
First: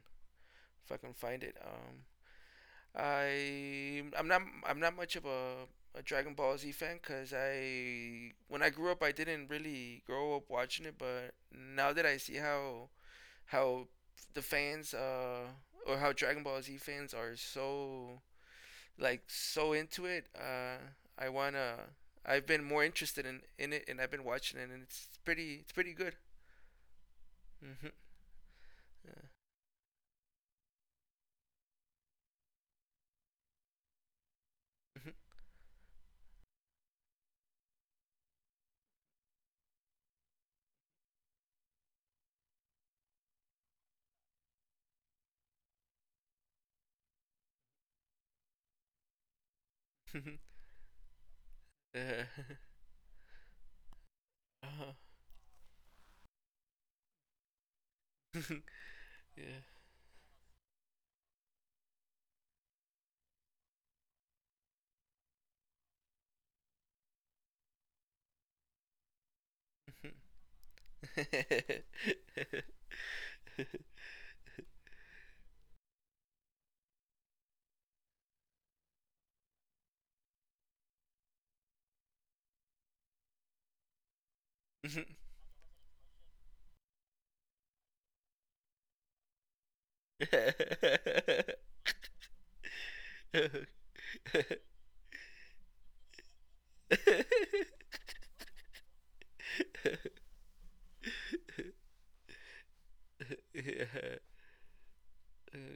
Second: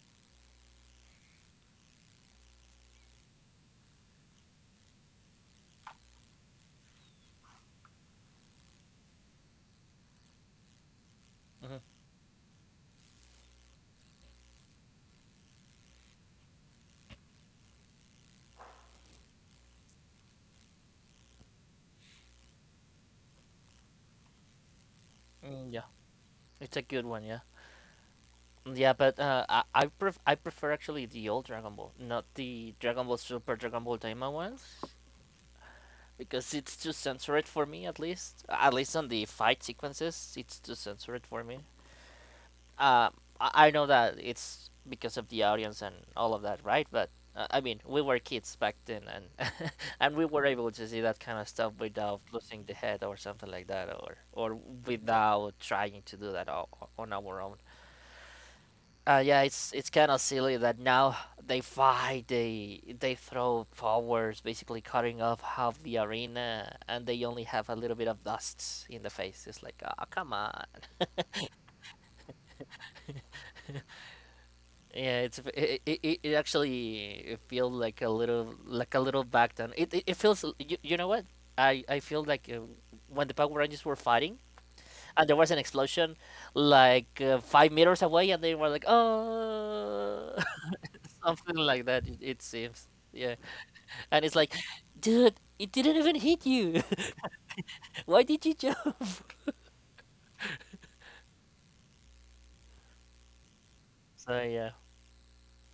S1: find it. I'm not much of a Dragon Ball Z fan because I when I grew up I didn't really grow up watching it, but now
S2: Hmm
S1: that I see how the fans or how Dragon Ball Z fans are so like so into it. I wanna. I've been more interested in it, and I've been watching it, and It's
S2: Mm, yeah,
S1: pretty good.
S2: it's a good one. Yeah.
S1: Mm-hmm.
S2: Yeah, but
S1: Uh,
S2: uh, I I, pref- I prefer actually the old Dragon Ball, not the Dragon Ball Super, Dragon Ball Daima ones, because it's too censored for me. At least on the fight sequences, it's too censored for me. Uh, I know that it's because of the audience and all of that, right? But I mean, we were kids back then, and and we
S1: mhm.
S2: were able to see that kind of stuff without
S1: Uh,
S2: losing the head or something like that, or
S1: uh-huh.
S2: without trying to do that on our own. Yeah,
S1: yeah.
S2: it's kind of silly that now they fight, they throw powers, basically cutting off half the arena, and they only have a little bit of dust in the face. It's like, ah, come on. Yeah, it actually it feels like a little back down. It feels, you know what? I feel like when the Power Rangers were fighting
S1: yeah.
S2: and there was an explosion like 5 meters away, and they were like, oh, something like that. It seems, yeah. And it's like, dude, it didn't even hit you. Why did you jump? So yeah,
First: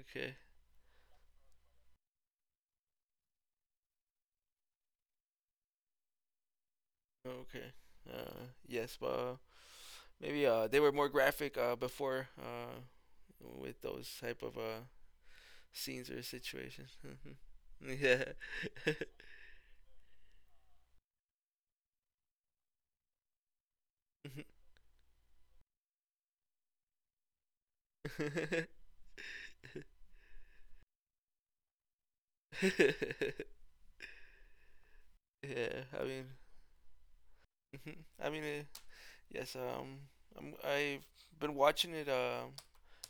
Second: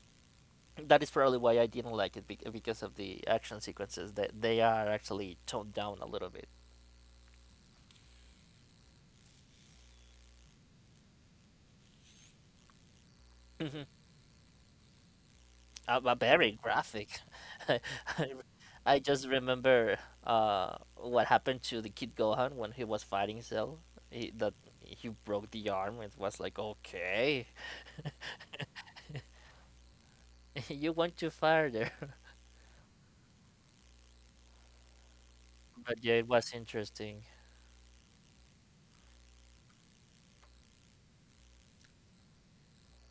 S1: Okay.
S2: that is probably why I didn't like it because of the action sequences that they are actually toned down a little bit.
S1: Okay. Yes, but maybe they were more graphic before, with
S2: Mhm.
S1: those type of scenes
S2: But
S1: or
S2: very
S1: situations.
S2: graphic. I,
S1: Yeah.
S2: I just remember what happened to the kid Gohan when he was fighting Cell. He, that he broke the arm. It was like, okay, you went too far there.
S1: Yeah,
S2: But yeah, it was interesting.
S1: I mean, yes. I've been watching it.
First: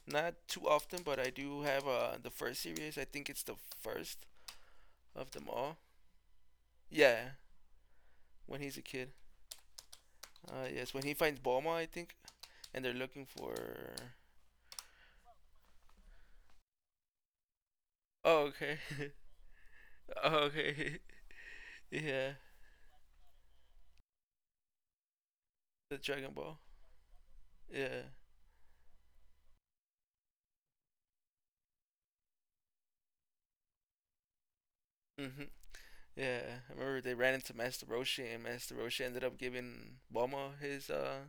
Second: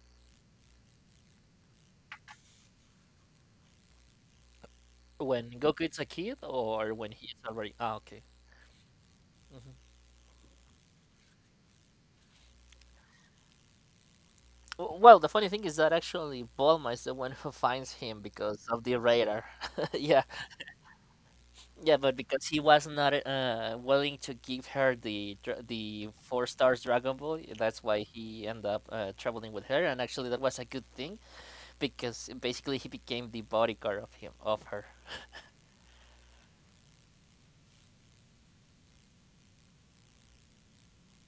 S1: Not too often, but I do have the first series. I think it's the first of them
S2: When
S1: all.
S2: Goku is a kid, or when he
S1: Yeah,
S2: is already ah okay.
S1: when he's a kid.
S2: Mhm.
S1: Yes, when he finds Bulma, I think, and they're looking for.
S2: Well, the funny thing is that actually Bulma is the one who finds him
S1: Oh,
S2: because
S1: okay.
S2: of the radar. Yeah,
S1: Oh, okay.
S2: yeah, but
S1: Yeah,
S2: because he was not willing to give her the
S1: the
S2: the
S1: Dragon
S2: four
S1: Ball.
S2: stars Dragon Ball, that's why
S1: Yeah.
S2: he ended up traveling with her. And actually, that was a good thing because basically he became the bodyguard of him of her.
S1: Hmm. Yeah, I remember they ran into Master Roshi, and Master Roshi ended up giving Bulma his.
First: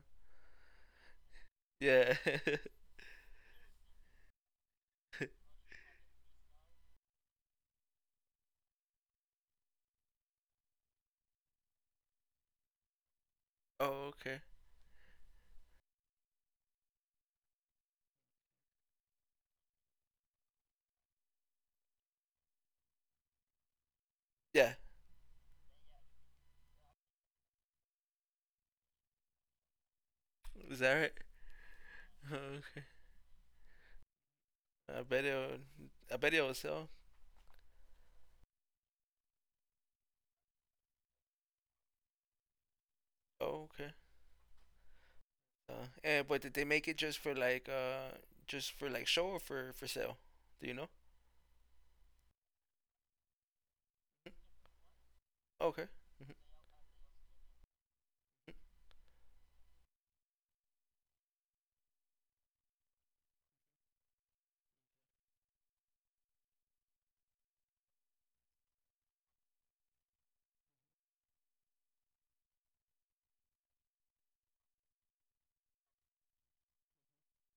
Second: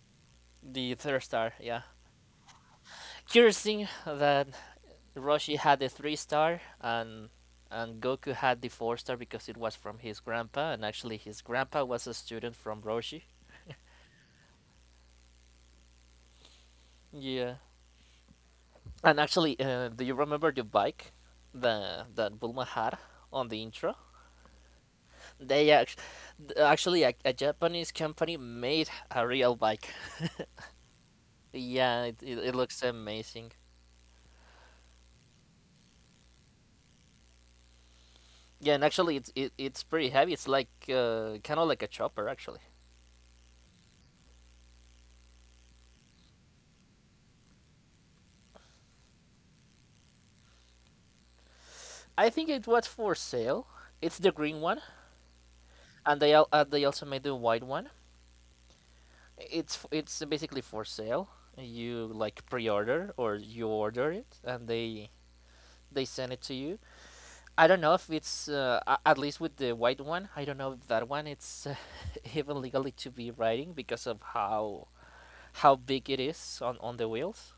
S2: The third star, yeah.
S1: Yeah.
S2: Curious thing that Roshi had the three star and Goku had the four-star because it was from his grandpa and actually his grandpa was a student from Roshi.
S1: Oh, okay.
S2: Yeah. And actually, do you remember the bike the that Bulma had on the intro?
S1: Yeah,
S2: They actually, actually a Japanese company made a real bike.
S1: is that right?
S2: Yeah, it
S1: Okay.
S2: looks amazing.
S1: I bet it was sell.
S2: Yeah, and actually, it's pretty heavy. It's like kind of like a chopper, actually.
S1: Oh, okay. But did they make it just for like show or for sale? Do you know?
S2: I think it was for sale. It's the green one.
S1: Mm-hmm. Okay.
S2: And they also made the white one. It's basically for sale. You like pre-order or you order it, and they send it to you. I don't know if it's at least with the white one. I don't know if that one it's even legally to be riding because of how big it is on the wheels.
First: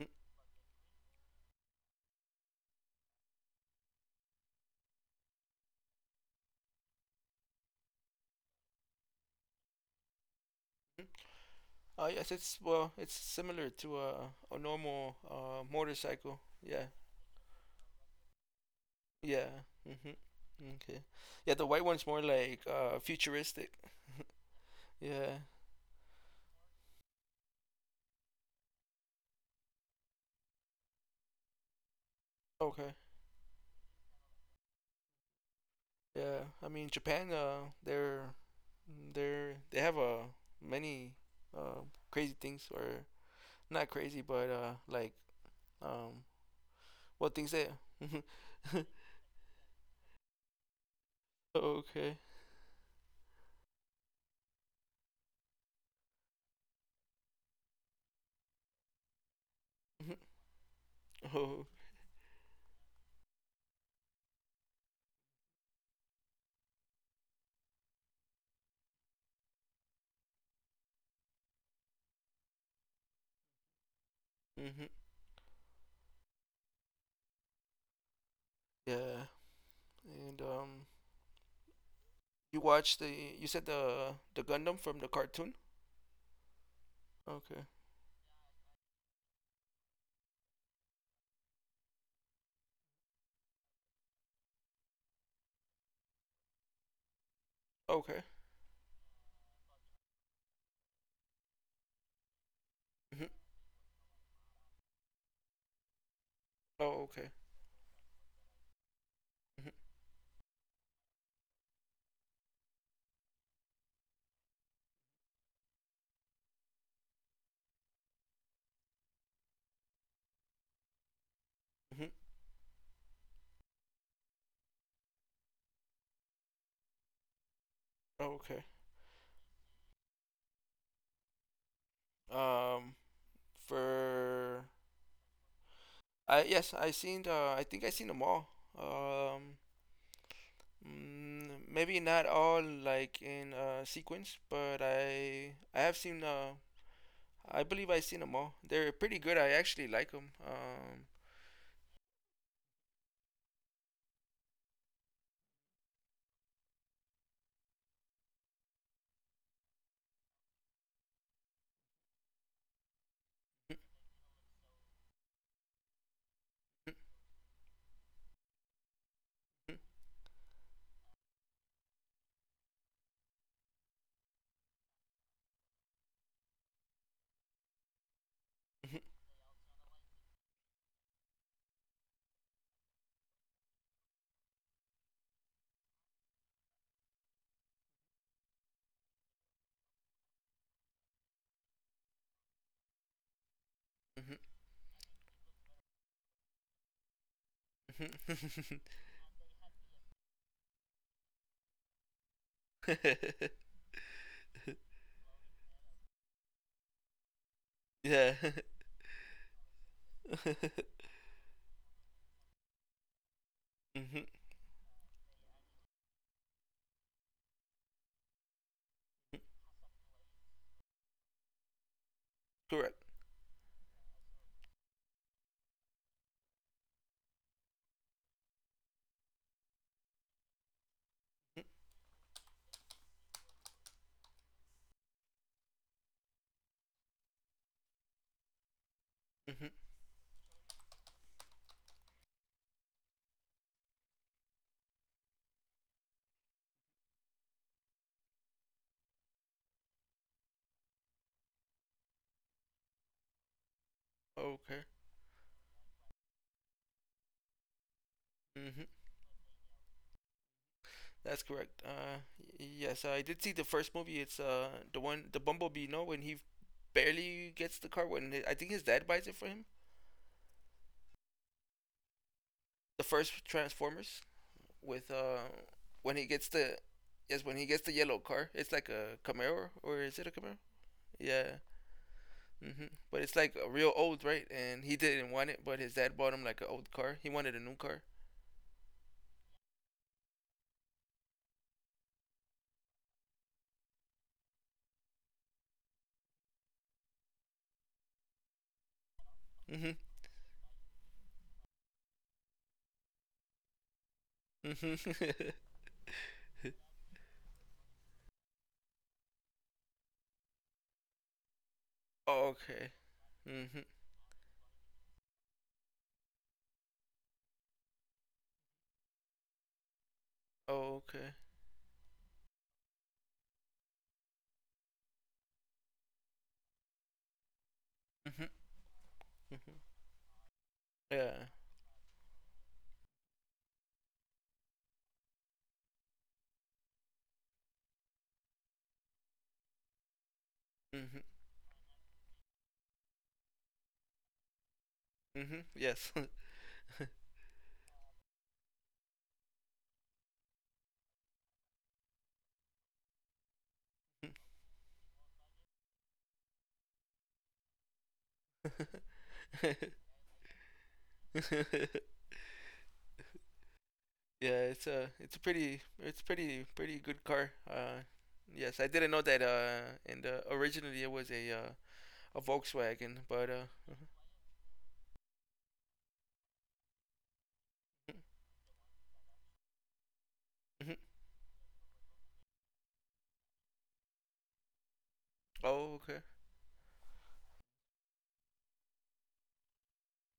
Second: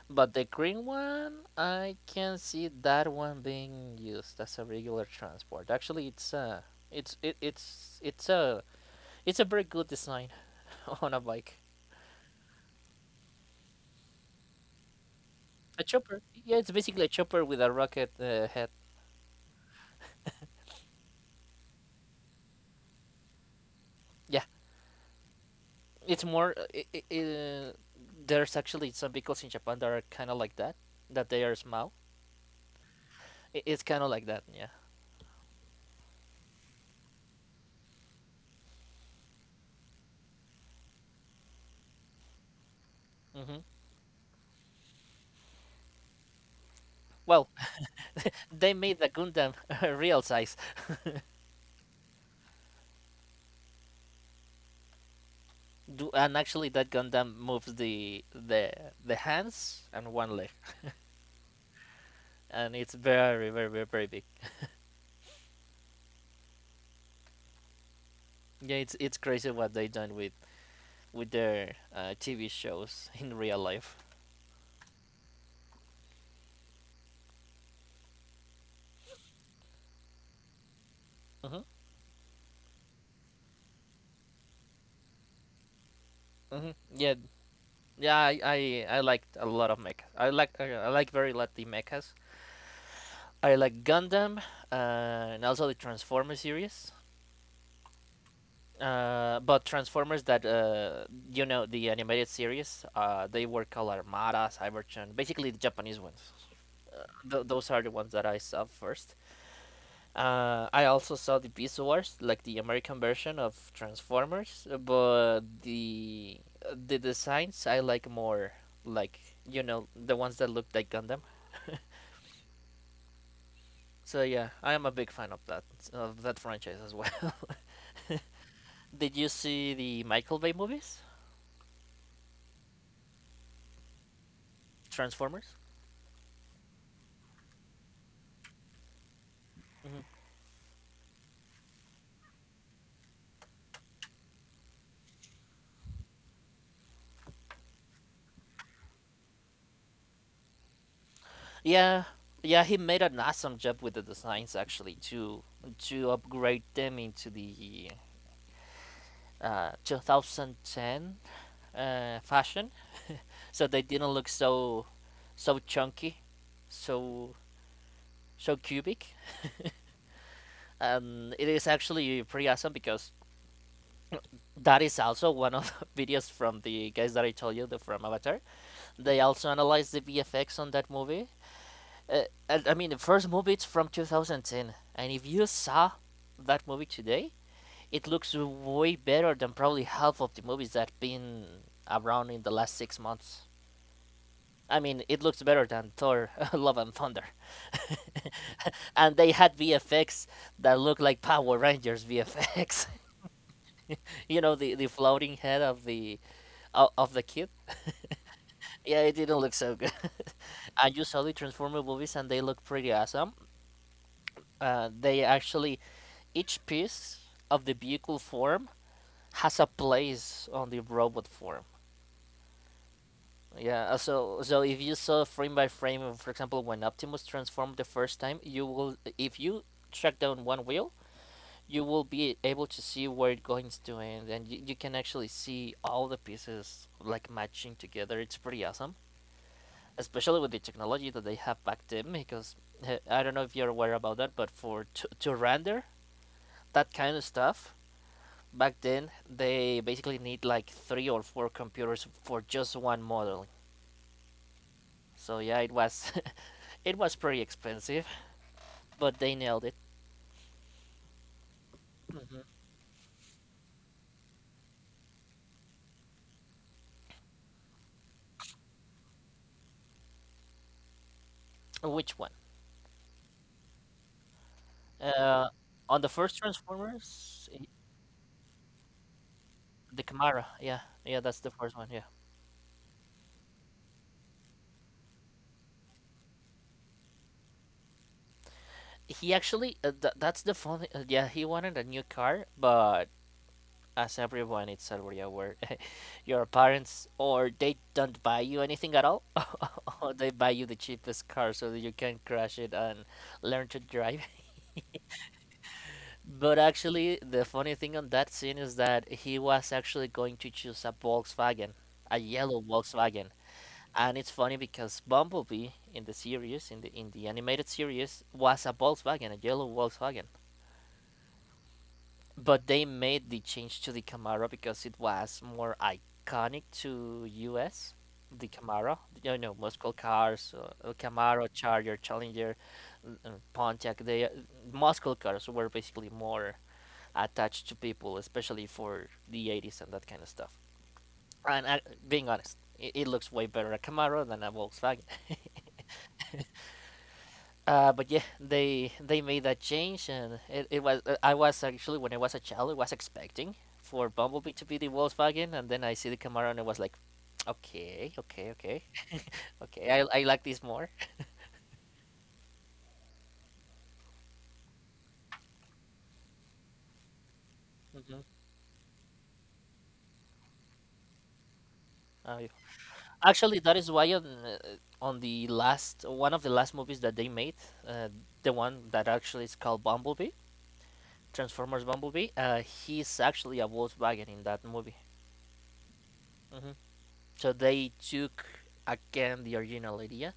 S1: Mhm.
S2: But the green one, I can see that one being used as a regular transport. Actually, it's it, it's it's a it's a very good design
S1: Mhm.
S2: on a bike.
S1: Oh yes, it's similar to a normal
S2: A chopper.
S1: motorcycle.
S2: Yeah, it's
S1: Yeah,
S2: basically a chopper with a rocket head.
S1: yeah. Hmm. Okay. Yeah, the white one's more like futuristic.
S2: Yeah,
S1: Yeah.
S2: it's more. There's actually some vehicles in Japan that are kind of like that, that they are small.
S1: Okay.
S2: It's kind of like that. Yeah.
S1: Yeah. I mean, Japan. They're they have many uh crazy things, or
S2: hmm
S1: not crazy, but like, um what things
S2: Well,
S1: they.
S2: they made the Gundam real size.
S1: Okay.
S2: Do, and actually that Gundam moves the hands and
S1: Mhm.
S2: one leg,
S1: Oh.
S2: and it's very very very very big. Yeah, it's crazy what they done with their TV shows in real life.
S1: Hmm. Yeah. And,
S2: Mm-hmm.
S1: you watched the you said the Gundam from the cartoon.
S2: Mm-hmm. Yeah.
S1: Okay.
S2: Yeah, I liked a lot of mech. I like very lot the mechas. I like Gundam and also the Transformers series.
S1: Okay.
S2: But Transformers that you know the animated series,
S1: Hmm.
S2: they were called Armada, Cybertron, basically the Japanese ones.
S1: Oh, okay.
S2: Those are the ones that I saw first.
S1: Hmm.
S2: I also saw the Beast Wars, like the American version of Transformers, but the designs I like more, like you know the ones that look like Gundam.
S1: Hmm.
S2: So yeah, I am a big fan of that franchise as well.
S1: Okay.
S2: Did you see the Michael Bay movies,
S1: Um, for
S2: Transformers?
S1: I, yes, I seen. I think I seen them all. Um,
S2: Hmm
S1: Maybe not all like in, sequence, but I have seen. I believe I seen them all. They're pretty good. I actually like them.
S2: Yeah, yeah, he made an awesome job with the designs actually to upgrade them into the 2010 fashion, so they didn't look so so chunky, so so cubic. And it is actually pretty awesome because that is also one of the videos from the guys that I told you the from Avatar. They also analyzed the VFX on that movie. Uh, I mean, the first movie is from 2010, and if you saw that movie today, it looks way better than probably half of the movies that been around in the last 6 months. I mean, it looks better than Thor: Love and Thunder, and they had VFX that look like Power Rangers VFX. The floating head of the kid.
S1: Yeah.
S2: Yeah, it didn't look so good. And you saw the Transformer movies, and they look pretty awesome.
S1: Mhm.
S2: Uh, they actually, each piece of the vehicle form has a place on the robot form.
S1: Correct.
S2: Yeah, so if you saw frame by frame, for example, when Optimus transformed the first time, you will, if you track down one wheel, you will be able to see where it goes to end, and you can actually see all the pieces like matching together. It's pretty awesome,
S1: Mhm.
S2: especially with the technology that they have back then because I don't know if you're aware about that, but for to render that kind of stuff back then they basically need like three or four computers for just one model.
S1: Okay.
S2: So yeah, it was it was pretty expensive,
S1: Mhm.
S2: but they nailed it.
S1: That's correct.
S2: Mhm.
S1: Yes, I did see the first movie. It's the Bumblebee. No, when he barely gets the car. When I think his dad buys it for him.
S2: Which one?
S1: The first Transformers with
S2: uh on the
S1: when he
S2: first
S1: gets the yes,
S2: transformers,
S1: when he gets the yellow car. It's like a Camaro, or
S2: the
S1: is it a
S2: camara,
S1: Camaro?
S2: yeah, yeah, that's the
S1: Yeah.
S2: first one, yeah.
S1: Hmm. But it's like a real old, right? And he didn't want it, but his dad bought him like an old car. He wanted a new car.
S2: he actually th- that's the funny Yeah, he wanted a new car, but as everyone is already aware, your parents or they don't buy you anything at all,
S1: Hmm.
S2: or they buy you the cheapest car so that you can crash it and learn to drive.
S1: Hmm.
S2: But actually, the funny thing on that scene is that he was actually going to choose a Volkswagen, a yellow
S1: Okay.
S2: Volkswagen.
S1: Hmm.
S2: And it's funny because Bumblebee in the series, in the animated series, was a Volkswagen, a yellow Volkswagen.
S1: Okay.
S2: But they made the change to the Camaro because it was more iconic to US.
S1: Hmm.
S2: The Camaro, most
S1: Hmm.
S2: muscle cars,
S1: Yeah.
S2: Camaro, Charger, Challenger, Pontiac. They muscle cars were basically more attached to people, especially for the 80s and that kind of stuff.
S1: Hmm.
S2: And being honest, it looks way better a Camaro than a Volkswagen.
S1: Mm-hmm. Yes.
S2: But yeah, they made that change, and it was I was actually when I was a child, I was expecting for Bumblebee to be the Volkswagen, and then I see the Camaro, and I was like, okay, okay, okay, okay, I like this more.
S1: yeah, it's a pretty it's pretty pretty good car.
S2: hmm
S1: Yes, I didn't know that. And originally it was
S2: Uh,
S1: a Volkswagen, but
S2: Actually,
S1: uh.
S2: that is why on the last one of the last movies that they made, uh, the one that actually is called Bumblebee,
S1: Hmm.
S2: Transformers Bumblebee, he's actually a Volkswagen in that movie.
S1: Oh, okay.
S2: hmm So they took again the original idea.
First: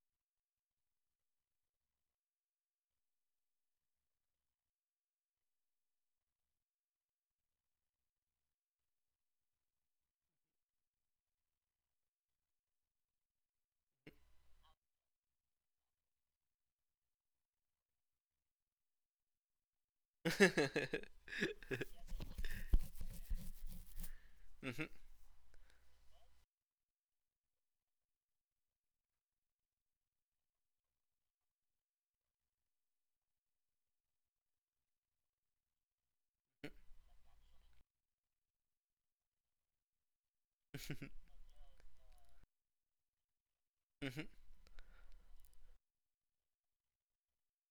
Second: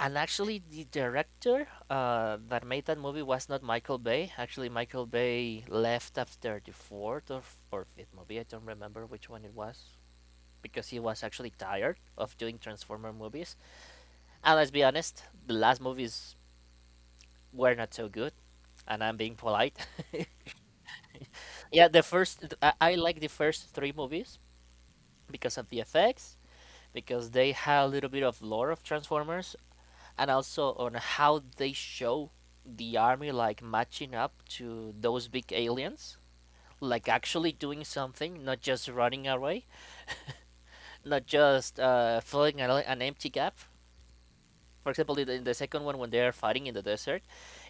S2: And actually, the director that made that movie was not Michael Bay. Actually, Michael Bay left after the fourth or fifth movie. I don't remember which one it was because he was actually tired of doing Transformer movies. And let's be honest, the last movies were not so good. And I'm being polite. Yeah, I like the first three movies
S1: Mm-hmm.
S2: because of the effects, because they had a little bit of lore of Transformers, and also on how they show the army like matching up to those big aliens, like actually doing something, not just running away, not just filling an empty gap,
S1: Mm-hmm.
S2: for example in second one when they're fighting in the desert.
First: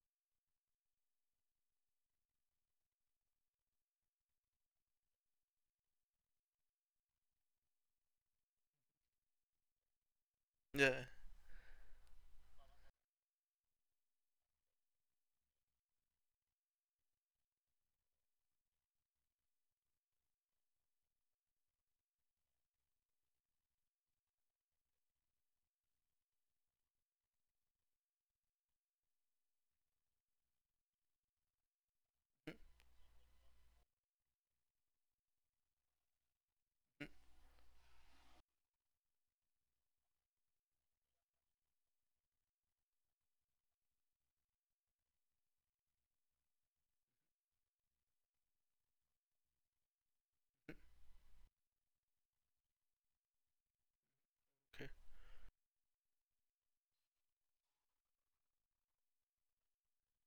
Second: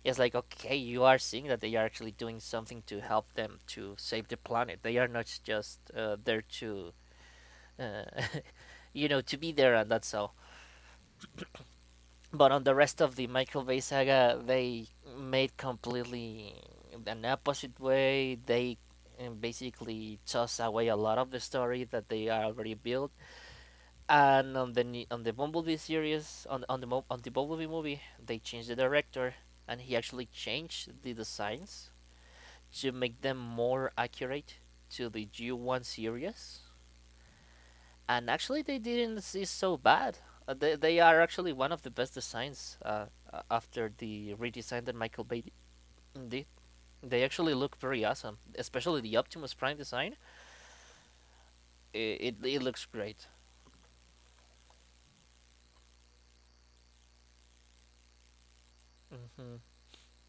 S2: It's like, okay, you are seeing that they are actually doing something to help them to save the planet, they are not just there to uh, to be there and that's all.
S1: Yeah.
S2: But on the rest of the Michael Bay saga, they made completely an opposite way. They basically toss away a lot of the story that they are already built. And on the Bumblebee series, on the Bumblebee movie, they changed the director, and he actually changed the designs
S1: Mm,
S2: to make them more accurate to the G1 series, and actually they didn't see so bad. They are actually one of the best designs, after the redesign that Michael Bay did. They actually look pretty awesome, especially the Optimus Prime design. It looks great.
S1: mm,
S2: hmm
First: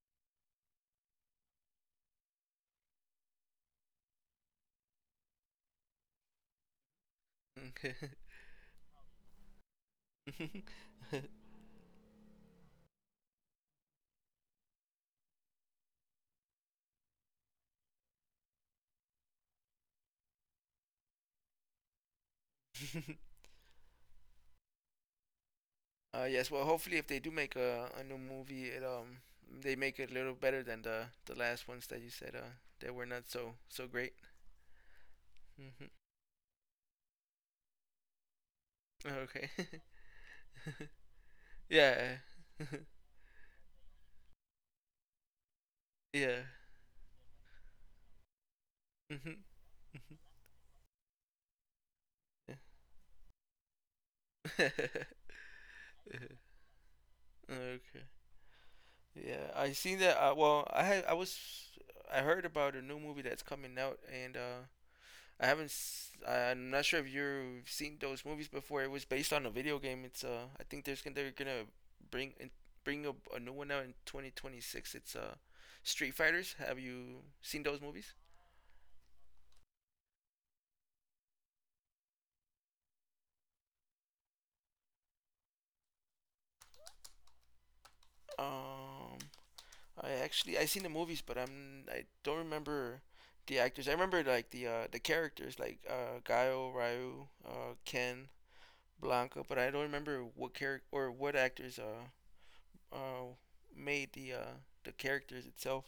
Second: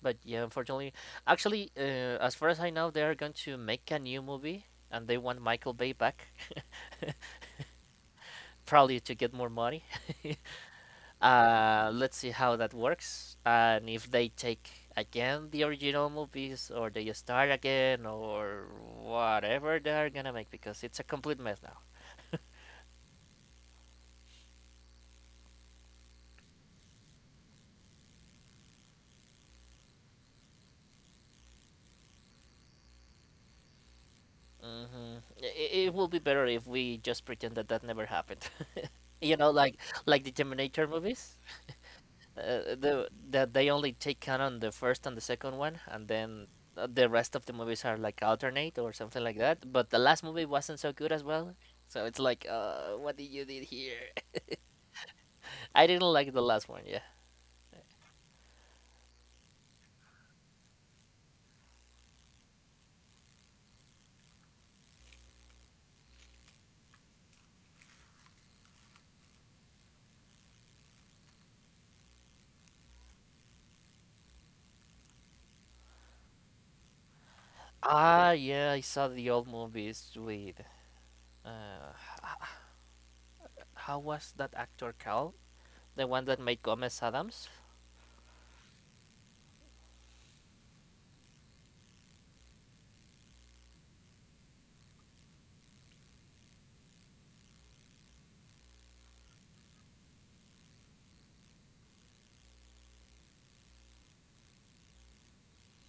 S2: But yeah, unfortunately, actually, as far as I know, they are going to make a new movie, and they want Michael Bay back,
S1: okay.
S2: probably to get more money. uh,
S1: Okay.
S2: Let's see how that works, and if they take again the original movies, or they start again, or whatever they're gonna make, because it's a complete mess now.
S1: Yes, well, hopefully, if they do make a new movie, it they make it a little better than the last ones that you said that were not so great.
S2: It,
S1: Hmm.
S2: it will be better if we just pretend that that never happened. you
S1: Okay.
S2: know, like like the Terminator movies,
S1: Yeah.
S2: the that they only take canon the first and the second one, and
S1: Yeah.
S2: then the rest of the movies are like alternate or something
S1: Hmm.
S2: like that. But the last movie wasn't so good as well, so it's like, what did you did here? I didn't like the last one. Yeah.
S1: Okay. Yeah, I seen that. Well, I had I was I heard about a new movie that's coming out, and I haven't. S- I'm not sure if you've seen those movies before. It was based on a video game. It's I think there's gonna they're gonna bring in, bring a new one out in 2026. It's Street Fighters. Have you seen those movies?
S2: Ah, yeah. I saw the old movies with. Uh, how was that actor called? The one that made Gomez Adams.
S1: Um, I seen the movies, but I don't remember the actors. I remember like the characters like Gaio, Ryu, Ken, Blanca, but I don't remember what character or what actors uh made the characters itself.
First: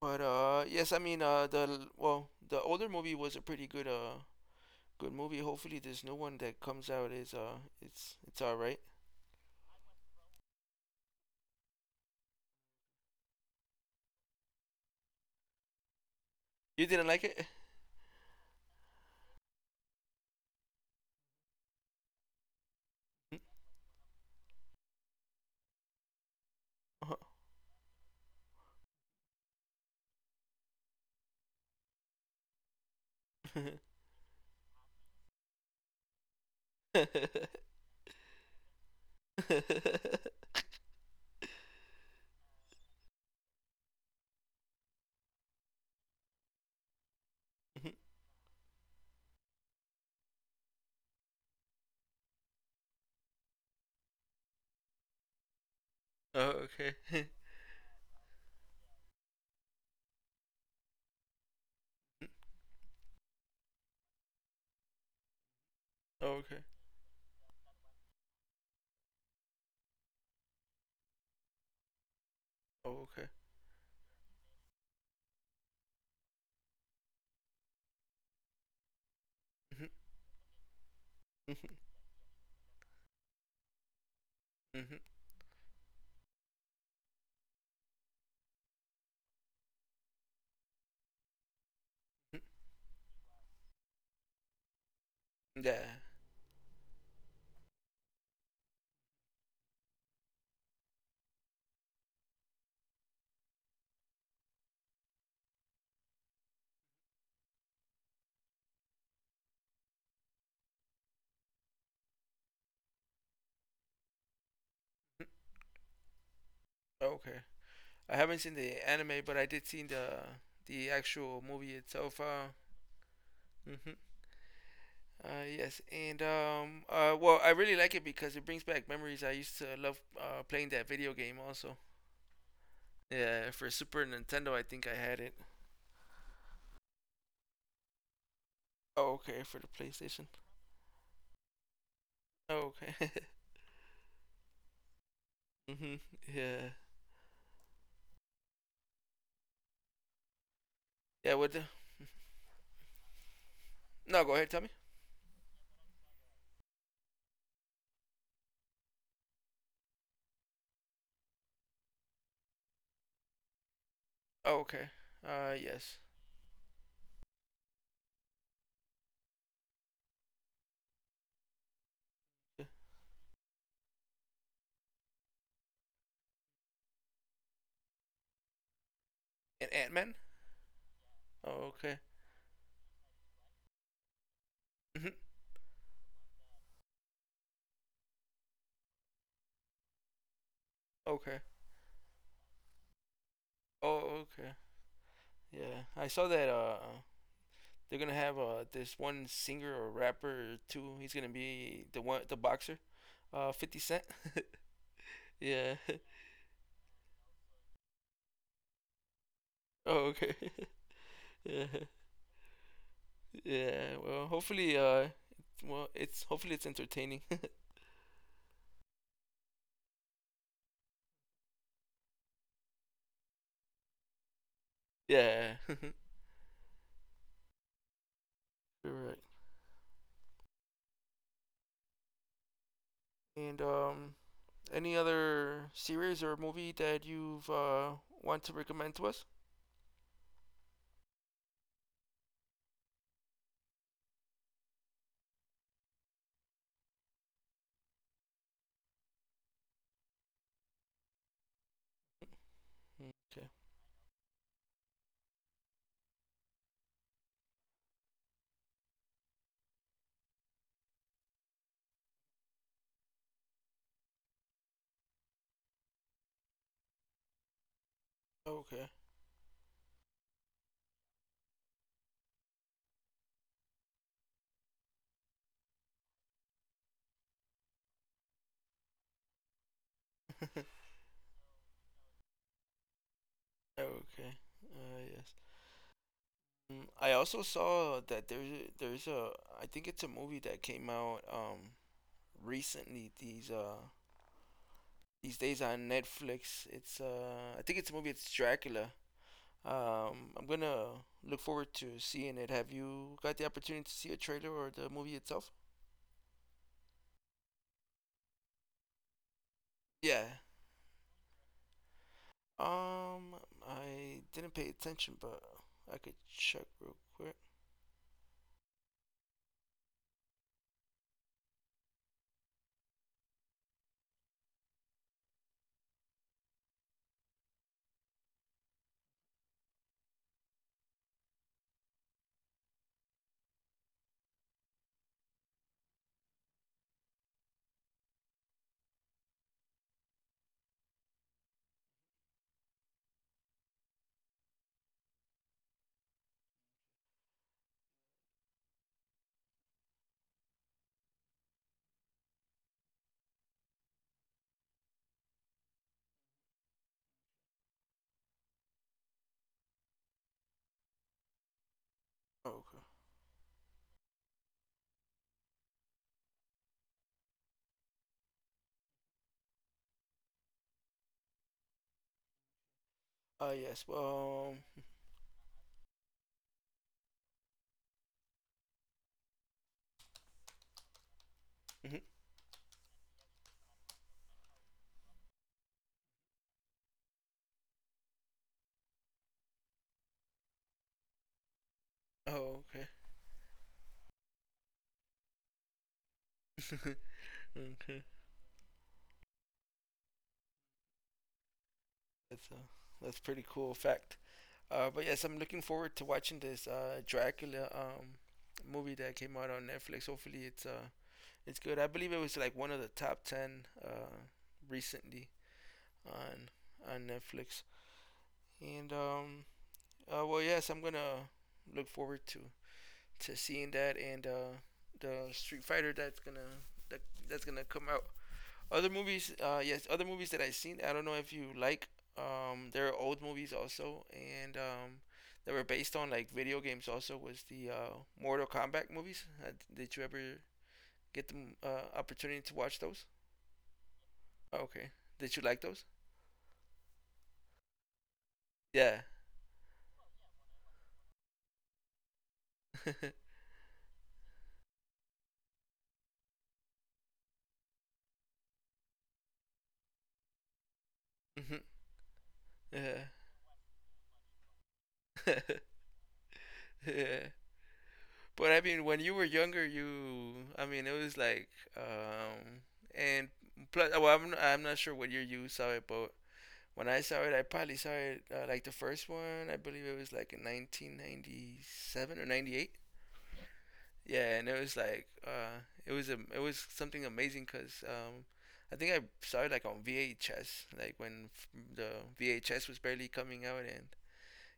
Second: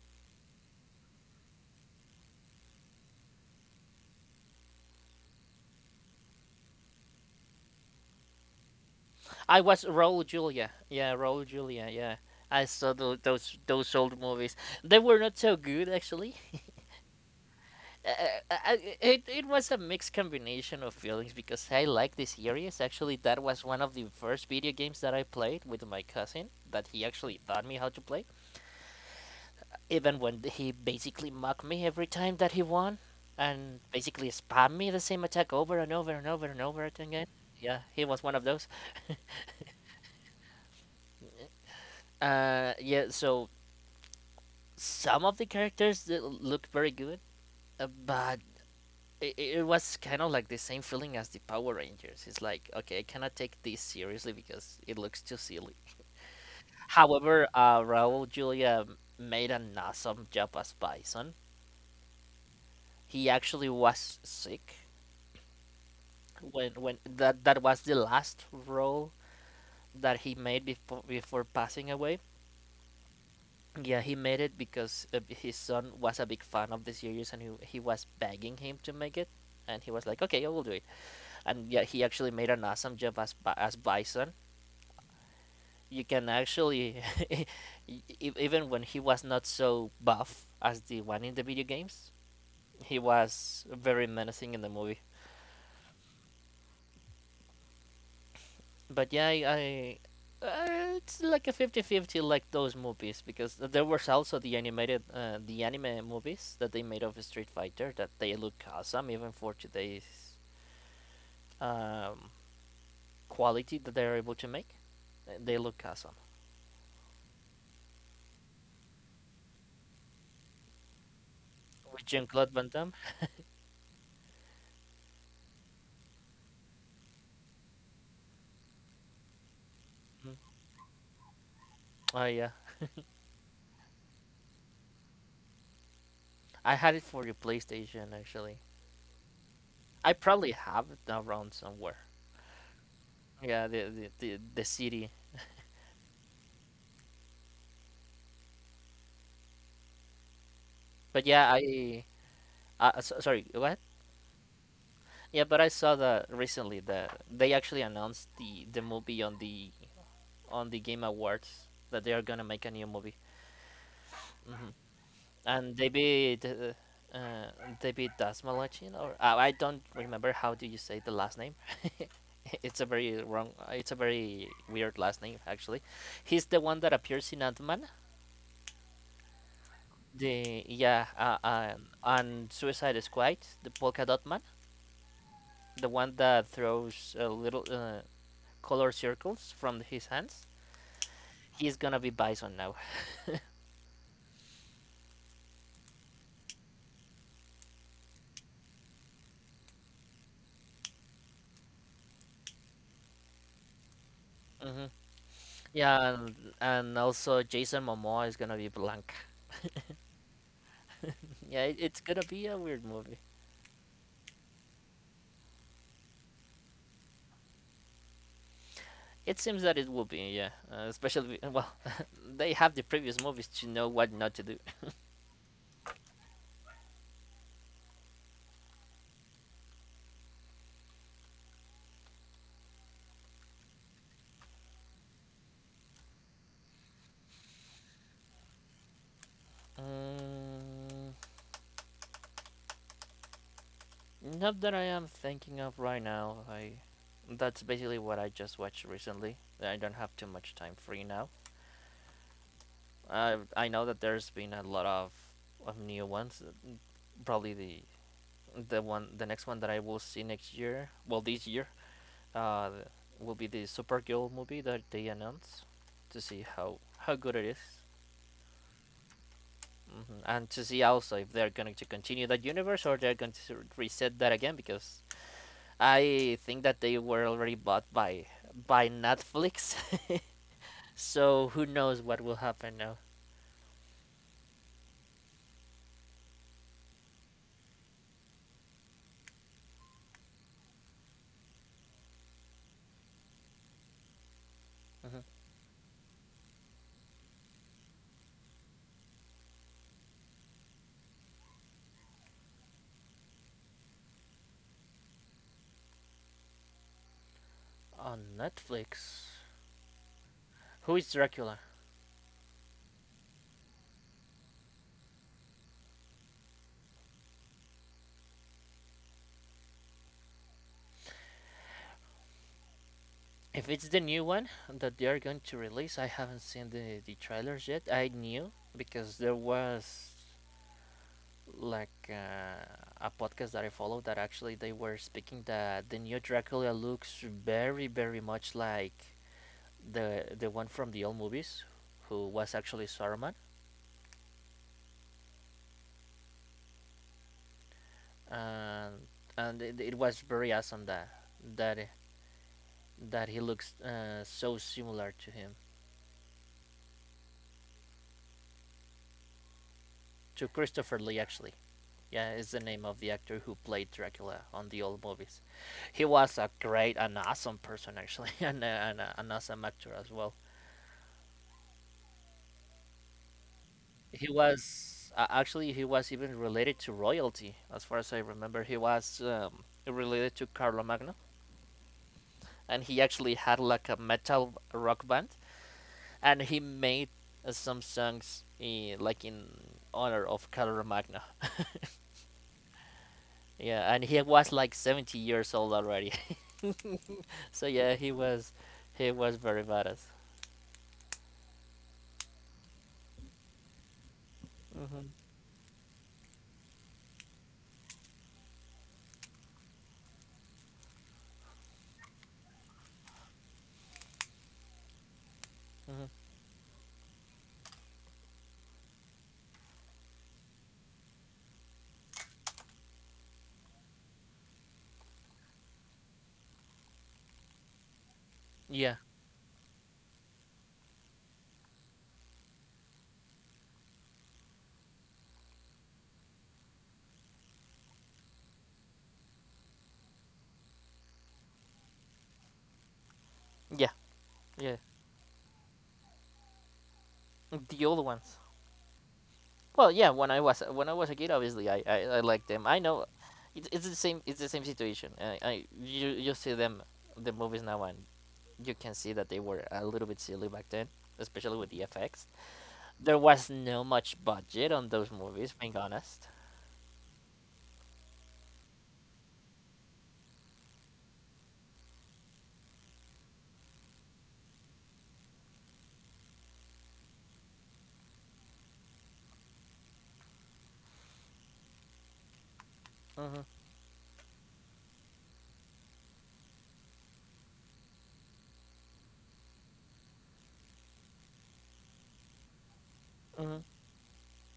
S1: But yes, I mean, the well, the older movie was a pretty good movie. Hopefully, this new one that comes out is, it's all right.
S2: I was Raul Julia. Yeah, Raul Julia. Yeah. I saw those old movies. They were not so good, actually.
S1: You didn't like it?
S2: I, it was a mixed combination of feelings because I like the series. Actually,
S1: Mm,
S2: that was one of the first video games that I played with my cousin that he
S1: uh-huh.
S2: actually taught me how to play. Even when he basically mocked me every time that he won and basically spam me the same attack over and over and over and over again. Yeah, he was one of those. Yeah, so some of the characters that look very good, but it was kind of like the same feeling as the Power Rangers. It's like, okay, I cannot take this seriously because it looks too silly.
S1: Oh, okay.
S2: However, Raul Julia made an awesome job as Bison. He actually was sick
S1: Oh,
S2: when that was the last role that he made before passing away.
S1: okay. Oh, okay.
S2: Yeah, he made it because his son was a big fan of the series, and he was begging him to make it, and he was like, "Okay, I will do it."
S1: Mhm,
S2: And
S1: mhm,
S2: yeah, he actually made an awesome job as as Bison.
S1: mhm,
S2: You can actually, e- even when he was not so buff as the one in the video games,
S1: mhm,
S2: he was very menacing in the movie.
S1: yeah.
S2: But yeah, I uh, it's like a fifty fifty like those movies because there was also the animated the anime movies that they made of Street Fighter that they look awesome even for today's um, quality that they're able to make.
S1: Mm,
S2: They look awesome.
S1: okay. I haven't seen the anime, but I did see the actual movie
S2: With
S1: itself.
S2: Jean-Claude Van Damme.
S1: Mhm. Yes, and, well, I really like it because it brings back memories. I used to love,
S2: Mhm.
S1: playing that video game also.
S2: Oh yeah.
S1: Yeah, for Super Nintendo, I think I had it.
S2: I had it for the PlayStation actually.
S1: Oh, okay, for the
S2: I
S1: PlayStation.
S2: probably have it around somewhere.
S1: Oh, okay.
S2: Yeah, the CD.
S1: Mhm. Yeah.
S2: But
S1: Yeah.
S2: yeah,
S1: What the?
S2: sorry, what?
S1: No, go ahead. Tell me.
S2: Yeah, but I saw that recently that they actually announced the movie on the Game Awards that they are gonna make a new movie.
S1: Oh,
S2: hmm
S1: okay.
S2: And
S1: Yes.
S2: David David Dasmalachin or I don't remember how do you say the last name. It's a very wrong. It's a very weird last name, actually. He's the one that appears in Ant Man.
S1: And Ant Man.
S2: The yeah,
S1: Oh, okay.
S2: on Suicide Squad, the polka dot man,
S1: Mhm.
S2: the one that throws little color circles from his hands.
S1: Okay.
S2: He's gonna be Bison now.
S1: Oh, okay. Yeah, I saw that. They're gonna have this one singer or rapper or two. He's gonna be the one, the boxer. Fifty Cent.
S2: hmm
S1: Yeah.
S2: Yeah, and also Jason Momoa is gonna be Blanc.
S1: Oh, okay. yeah.
S2: Yeah, it's gonna be a weird movie.
S1: Yeah. Well, hopefully, well, it's hopefully it's entertaining.
S2: It seems that it will be, yeah. Especially, well, they have the previous movies to know what not to do.
S1: Yeah. You're right. And, any other series or movie that you've want to recommend to us?
S2: Mm, Not that I am thinking of right now. That's basically what I just watched recently. I don't have too much time free now. I
S1: Okay.
S2: I know that there's been a lot of new ones. Probably the next one that I will see next year, well this year, uh, will be the Supergirl movie that they announced, to see how good it is.
S1: Okay.
S2: Mm-hmm. And to see also if they're going to continue that universe or they're going to reset that again because I think that they were already bought by Netflix. So who knows what will happen now.
S1: Okay. Yes. I also saw that there's a I think it's a movie that came out, recently,
S2: Mhm.
S1: these days, on Netflix. It's I think it's a movie. It's Dracula. I'm gonna look forward to seeing it. Have you got the opportunity to see a trailer or the movie itself?
S2: On Netflix.
S1: Yeah.
S2: Who is Dracula?
S1: Um, I didn't pay attention, but I could check real quick.
S2: If it's the new one that they are going to release, I haven't seen the trailers yet. I knew because there was like a podcast that I followed that actually they were speaking that the new Dracula looks very very much like the one from the old movies, who was actually Saruman, and it was very awesome that that he looks so similar to him, to Christopher Lee actually. Yeah, is
S1: Oh,
S2: the
S1: okay.
S2: name of the actor who played Dracula on the old movies. He was a great and awesome person, actually, and an awesome actor as well.
S1: Yes.
S2: He
S1: Well,
S2: was Actually, he was even related to royalty, as far as I remember. He was related to Carlomagno,
S1: um,
S2: and he actually had like a metal rock band, and he made some songs like in honor of Carlomagno.
S1: oh, okay.
S2: Yeah, and he was like 70 years old already. So yeah,
S1: okay.
S2: he was very badass.
S1: That's uh, that's pretty cool fact. But
S2: Hmm.
S1: yes, I'm looking forward to watching this Dracula movie that came out on Netflix. Hopefully, it's good. I believe it was like one of the top ten recently,
S2: Hmm.
S1: on Netflix. And, well, yes, I'm gonna look forward to seeing that and, the Street Fighter that's gonna that, that's gonna come out.
S2: Yeah,
S1: Other movies that I've seen. I don't know if you like. There are old movies also, and, that were based on like video games. Also, was the, Mortal Kombat movies. Did you ever get the, opportunity to watch those?
S2: yeah, yeah.
S1: Okay. Did you like those?
S2: The old ones.
S1: Yeah.
S2: Well, yeah. When I was a kid, obviously I liked them. I know, it's the same situation. I you you see them the movies now and you can see that they were a little bit silly back then, especially
S1: Mhm.
S2: with the effects.
S1: Yeah.
S2: There was no much budget on those movies, being honest.
S1: Yeah. But I mean, when you were younger, you, I mean, it was like, um, and plus, well, I'm not sure what year you saw it, but when I saw it, I probably saw it, like the first one. I believe it was like in 1997 or 98.
S2: Hmm
S1: Yeah, and it was like, it was something amazing because, I think I saw it like on VHS, like the VHS was barely coming
S2: hmm
S1: out, and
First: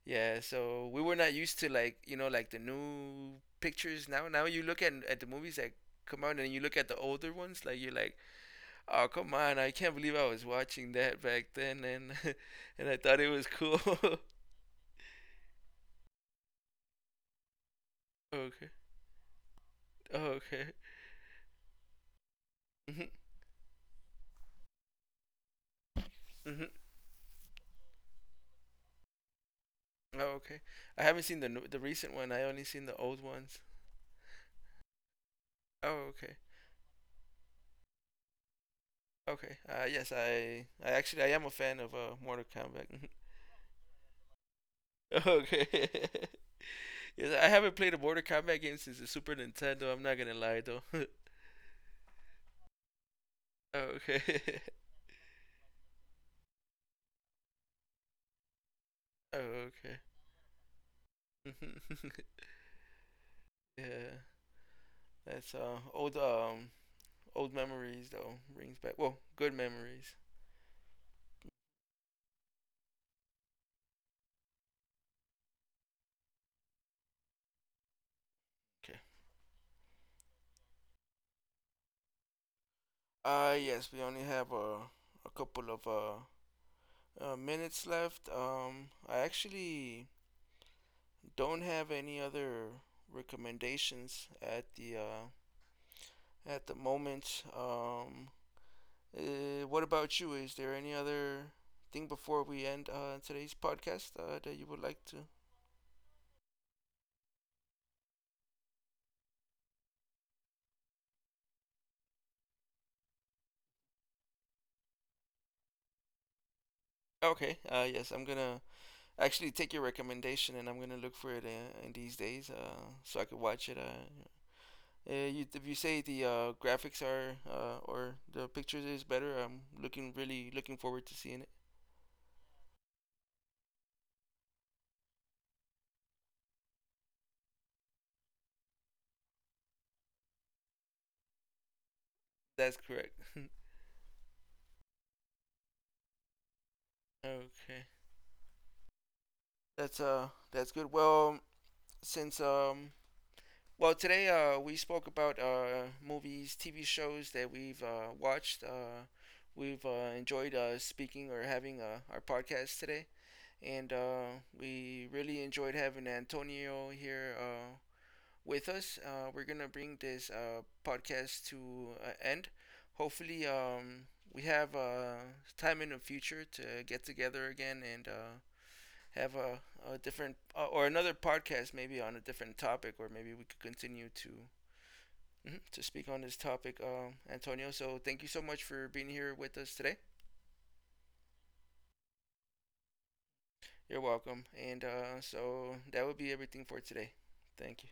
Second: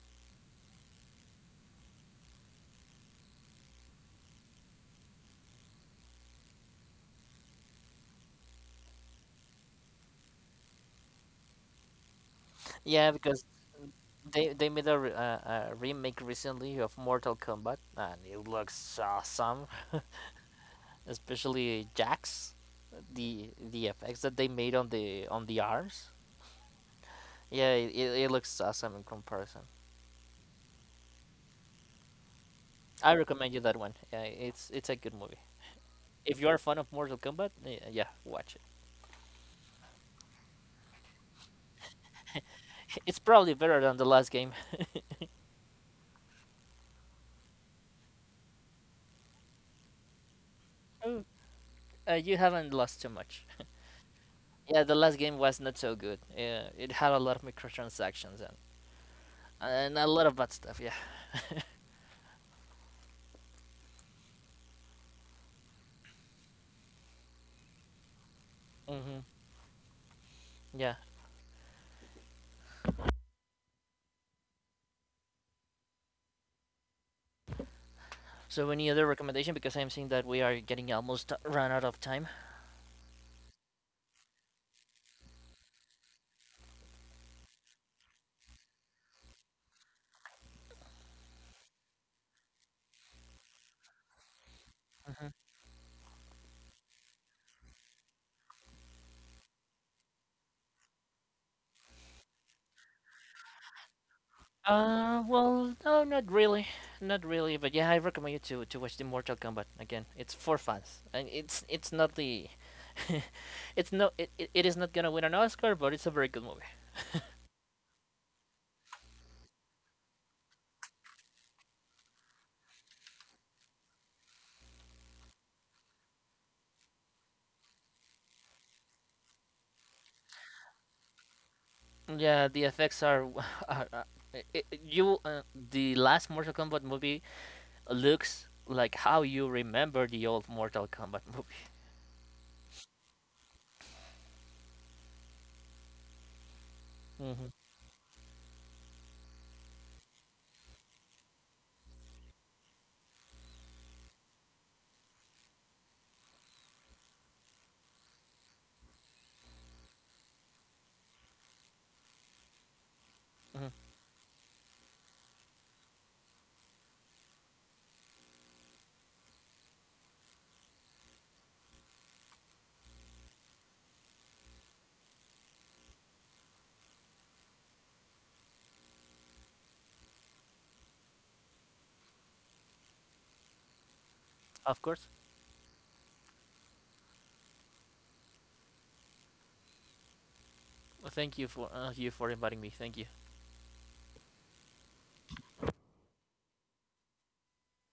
S1: yeah, so we were not used to, like, like the new pictures now. Now you look at the movies that come out and you look at the older ones, like you're like, oh come on, I can't believe I was watching that back then, and and I
S2: Yeah,
S1: thought it
S2: because
S1: was cool.
S2: they made a remake recently of Mortal Kombat, and it
S1: Okay,
S2: looks awesome.
S1: oh, okay,
S2: Especially Jax,
S1: mhm,
S2: the effects that they made on the arms.
S1: mhm,
S2: Yeah, it looks awesome in comparison.
S1: oh, okay. I haven't seen the recent one. I only seen the
S2: I
S1: old
S2: recommend
S1: ones.
S2: you that one. Yeah, it's a good movie.
S1: Oh, okay,
S2: If you are a fan of Mortal Kombat, yeah, yeah, watch it.
S1: okay. Yes, I am a fan of Mortal Kombat.
S2: It's probably better than the last game.
S1: Okay. Yeah, I haven't played a Mortal Kombat game since the Super Nintendo. I'm not gonna lie though. Oh,
S2: Oh, you haven't lost too much.
S1: okay.
S2: Yeah, the last game was not so good. Yeah, it had a lot of microtransactions and
S1: Oh, okay.
S2: a lot of bad stuff. Yeah.
S1: Yeah, that's old, old memories though brings back.
S2: Hmm.
S1: Well, good memories.
S2: Yeah. So any
S1: Okay.
S2: other recommendation? Because I'm seeing that we are getting almost run out of time.
S1: Yes, we only have a couple of, minutes left. I actually don't have any other recommendations
S2: hmm
S1: at the moment. What about you? Is there any other thing before we end, today's podcast, that you would like to?
S2: Well, no, not really, not really. But yeah, I recommend you to watch the Mortal Kombat again. It's for fans, and it's not it's no, it is not gonna win an Oscar, but it's a very good movie.
S1: Okay. Yes, I'm gonna actually take your recommendation, and I'm gonna look for it, in these days, so I could watch it. You, if you say the, graphics are, or the pictures is better, I'm looking really looking forward to seeing it.
S2: Yeah, the effects are, w- are I you the last Mortal Kombat movie looks like how you remember the old Mortal Kombat movie.
S1: That's correct.
S2: hmm
S1: Okay. That's good. Well, since well, today, we spoke about, movies, TV shows that we've, watched. We've, enjoyed, speaking or having, our podcast today,
S2: hmm
S1: and, we really enjoyed having Antonio here, with us. We're gonna bring this, podcast to, end. Hopefully, we have, time in the future to get together again, and, have a different, or another podcast, maybe on a different topic, or maybe we could continue to,
S2: Of course.
S1: mm-hmm, to speak on this topic, Antonio. So thank you so much for being here with us today.
S2: Well, thank you for inviting me. Thank you.
S1: You're welcome. And, so that would be everything for today. Thank you.